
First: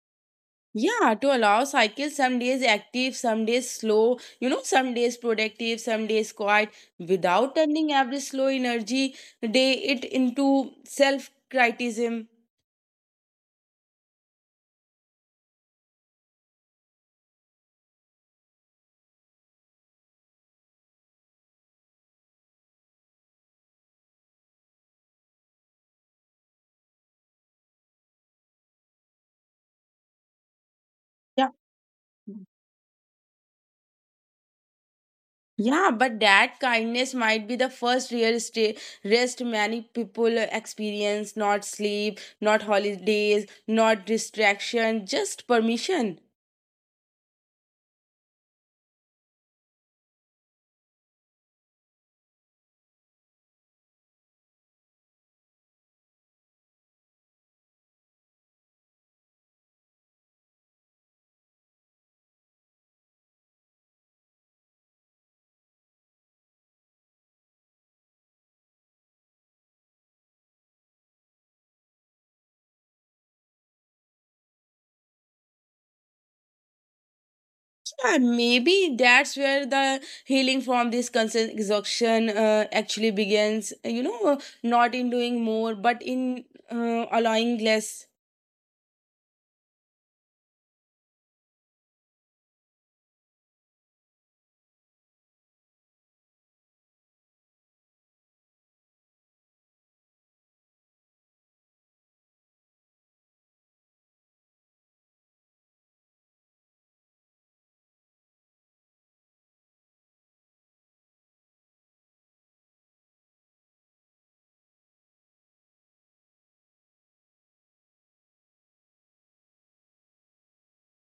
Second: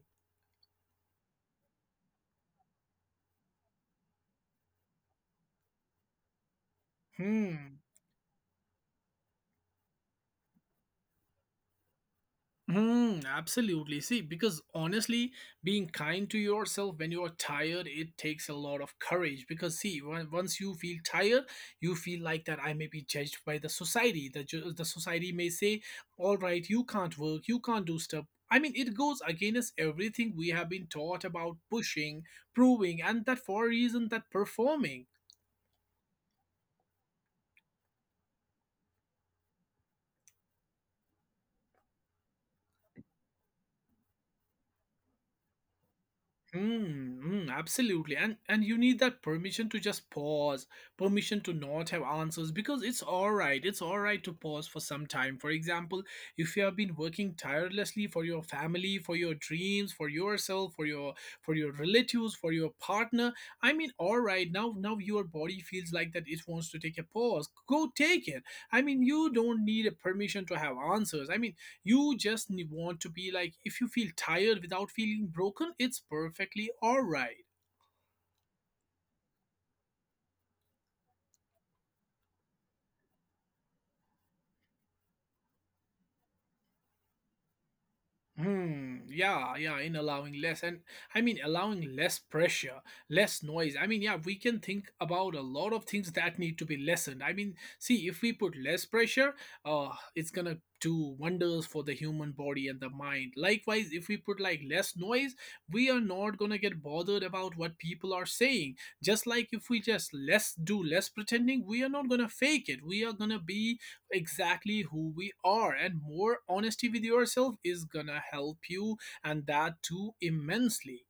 Yeah, to allow cycle: some days active, some days slow, you know, some days productive, some days quiet, without Hmm. turning every slow energy day it into self criticism. Hmm, absolutely. See, because honestly, being kind to yourself when you are tired, it takes a lot of courage. Because see, once you feel tired, you feel like that I may be judged by the society. The society may say, "All right, you can't work, you can't do stuff." I mean, it goes against everything we have been taught Yeah. about pushing, proving, and that for a reason that performing. Yeah, but that kindness might be the first rest many people experience, not sleep, not holidays, not distraction, just permission. Mm, mm, absolutely. And you need that permission to just pause, permission to not have answers because it's all right. It's all right to pause for some time. For example, if you have been working tirelessly for your family, for your dreams, for yourself, for your relatives, for your partner, I mean, all right, now your body feels like that it wants to take a pause. Go take it. I mean, you don't need a permission to have answers. I mean, want to be like, if you feel tired without feeling broken, it's perfectly all right. And maybe that's where the healing from this constant exhaustion actually begins. You know, not in doing more, but in allowing less. Hmm. Yeah. Yeah. In allowing less, and I mean allowing less pressure, less noise. I mean, yeah, we can think about a lot of things that need to be lessened. I mean, see, if we put less pressure, uh, it's gonna do wonders for the human body and the mind. Likewise, if we put like less noise, we are not gonna get bothered about what people are saying. Just like if we just less do less pretending, we are not gonna fake it. We are gonna be exactly who we are and more honesty with yourself is gonna help you, and that too immensely.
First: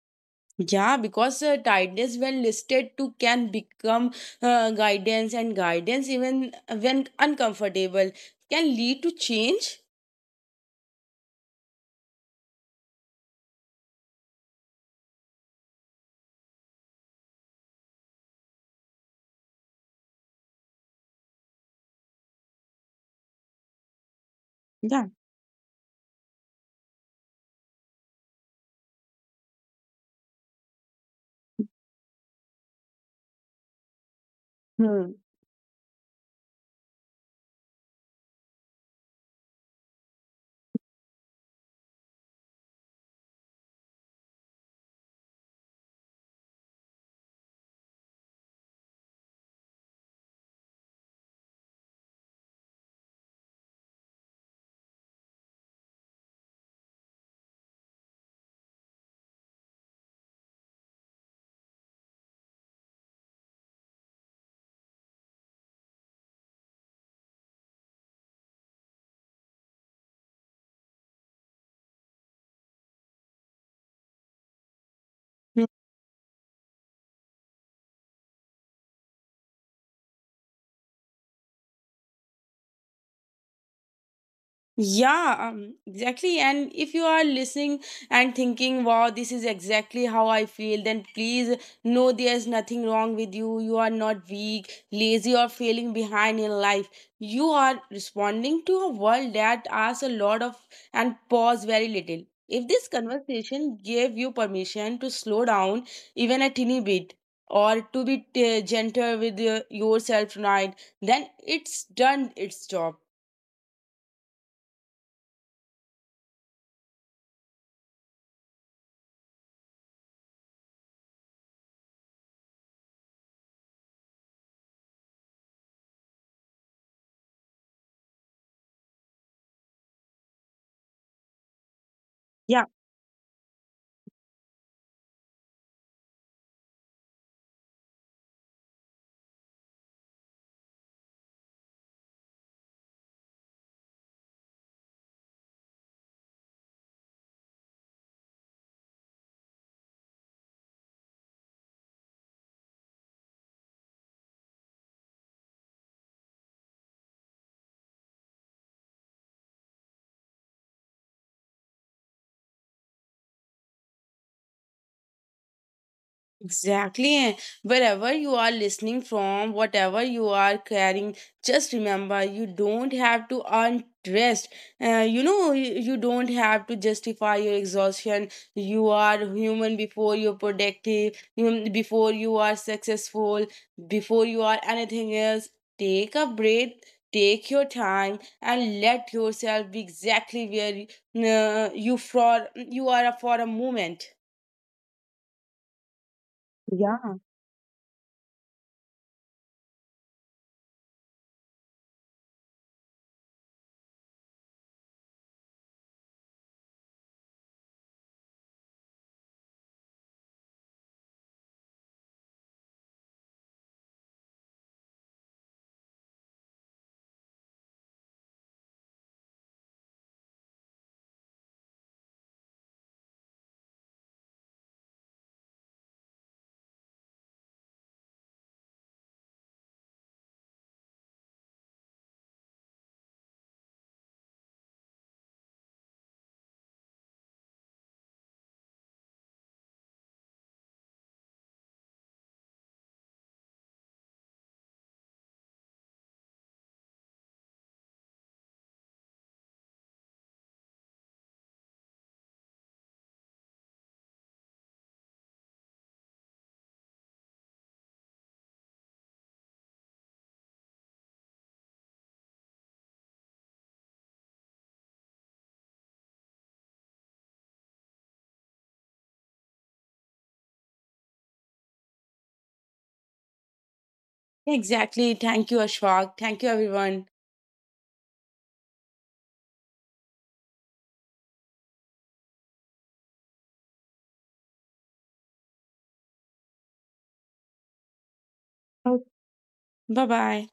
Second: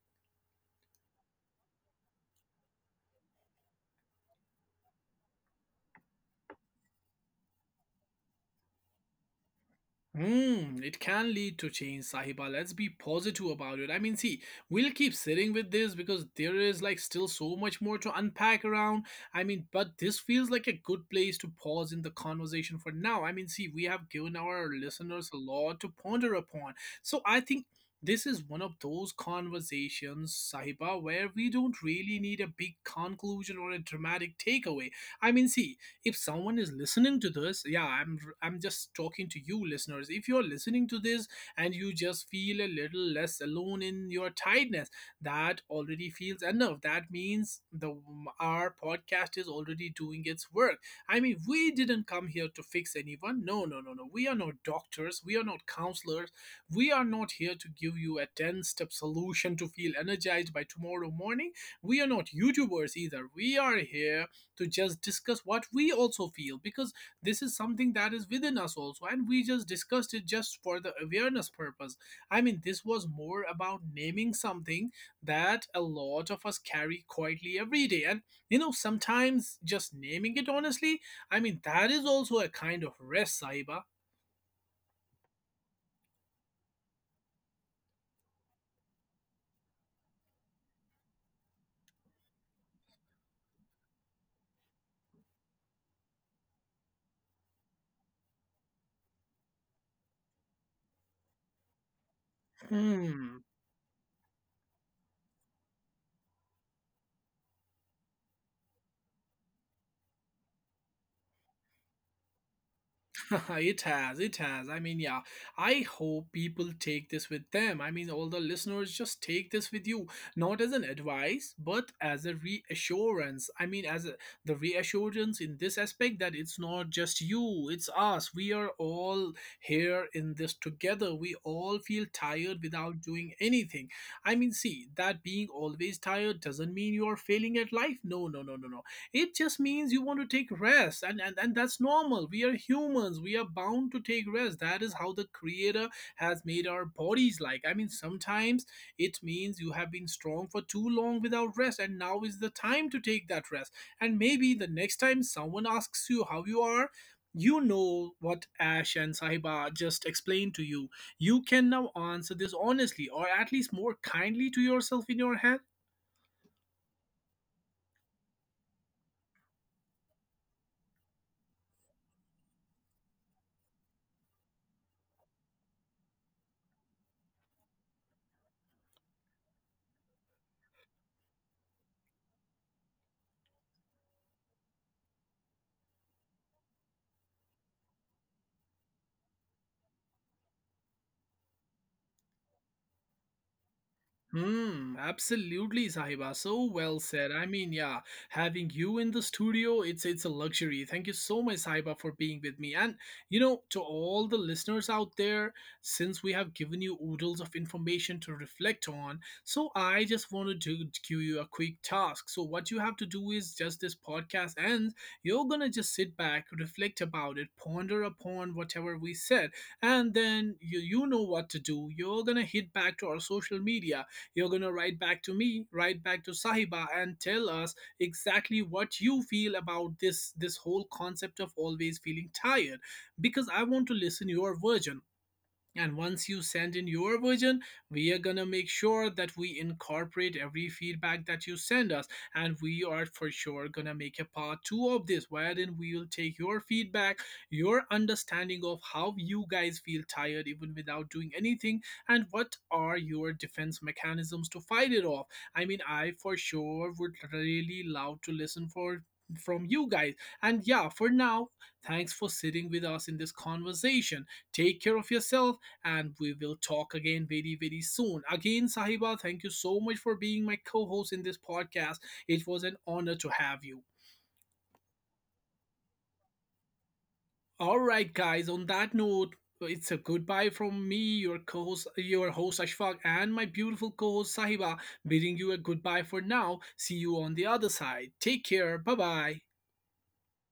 Yeah, because tightness, when listed to, can become guidance, and guidance, even when uncomfortable, can lead to change. Hmm, it can lead to change, Sahiba. Let's be positive about it. I mean, see, we'll keep sitting with this because there is like still so much more to unpack around. I mean, but this feels like a good place to pause in the conversation for now. I mean, see, we have given our Yeah. listeners a lot to ponder upon. So I think this is one of those conversations, Sahiba, where we don't really need a big conclusion or a dramatic takeaway. Hmm. I mean, see, if someone is listening to this, yeah, I'm just talking to you listeners, if you're listening to this and you just feel a little less alone in your tiredness, that already feels enough. That means the our podcast is already doing its work. I mean, we didn't come here to fix anyone. No, no, no, no, we are not doctors, we are not counselors, we are not here to give you a 10 step solution to feel energized by tomorrow morning. We are not youtubers either. We are here to just discuss what we also feel, because this is something that is within us also, and we just discussed it just for the awareness purpose. I mean, this was more about naming something that a lot of us carry quietly every day. And you know, sometimes just naming it honestly, I mean, that is also a kind of rest, Saiba. Yeah, exactly. And if you are listening and thinking, wow, this is exactly how I feel, then please know there's nothing wrong with you. You are not weak, lazy, or feeling behind in life. You are responding to a world that asks a lot of and pause very little. If this Hmm. conversation gave you permission to slow down even a teeny bit, or to be gentle with yourself tonight, then it's done its job. It has, it has. I mean, yeah, I hope people take this with them. I mean, all the listeners, just take this with you, not as an advice, but as a reassurance. I mean, as a, the reassurance in this aspect that it's not just you, it's us. We are all here in this together. We all feel tired Yeah. without doing anything. I mean, see, that being always tired doesn't mean you are failing at life. No, no, no, no, no, it just means you want to take rest. And that's normal. We are humans, we are bound to take rest. That is how the creator has made our bodies, like. I mean, sometimes it means you have been strong for too long without rest and now is the time to take that rest. And maybe the next time someone asks you how you are, you know what Ash and Sahiba just explained to you. You can now answer this honestly or at least more kindly to yourself in your head. Exactly. Wherever you are listening from, whatever you are carrying, just remember you don't have to earn rest. You know, you don't have to justify your exhaustion. You are human before you're productive, before you are successful, before you are anything else. Take a breath, take your time, and let yourself be exactly where you are for a moment. Hmm, absolutely, Sahiba. So well Yeah. said. I mean, yeah, having you in the studio, it's a luxury. Thank you so much, Sahiba, for being with me. And you know, to all the listeners out there, since we have given you oodles of information to reflect on, so I just wanted to give you a quick task. So what you have to do is, just this podcast ends, you're gonna just sit back, reflect about it, ponder upon whatever we said, and then you know what to do. You're gonna hit back to our social media, you're going to write back to me, write back to Sahiba, and tell us exactly what you feel about this whole concept of always feeling tired, because I want to listen your version. And once you send in your version, we are gonna make sure that we incorporate every feedback that you send us. And we are for sure gonna make a part two of this, wherein we will take your feedback, your understanding of how you guys feel tired even without doing anything, and what are your defense mechanisms to fight it off. I mean, I for sure would really love to listen for from you guys. And yeah, for now, thanks for sitting with us in this conversation. Take care of yourself and we will talk again very, very soon. Again, Sahiba, thank you so much for being my co host in this podcast. It was an honor to have you. Exactly. Thank you, Ashfaq. Thank you, everyone. All right, guys, on that note, it's a goodbye from me, your co-host, your host Ashfaq, and my beautiful co-host Sahiba, bidding you a goodbye for now. See you on the other side. Take care. Bye Oh, bye. bye bye.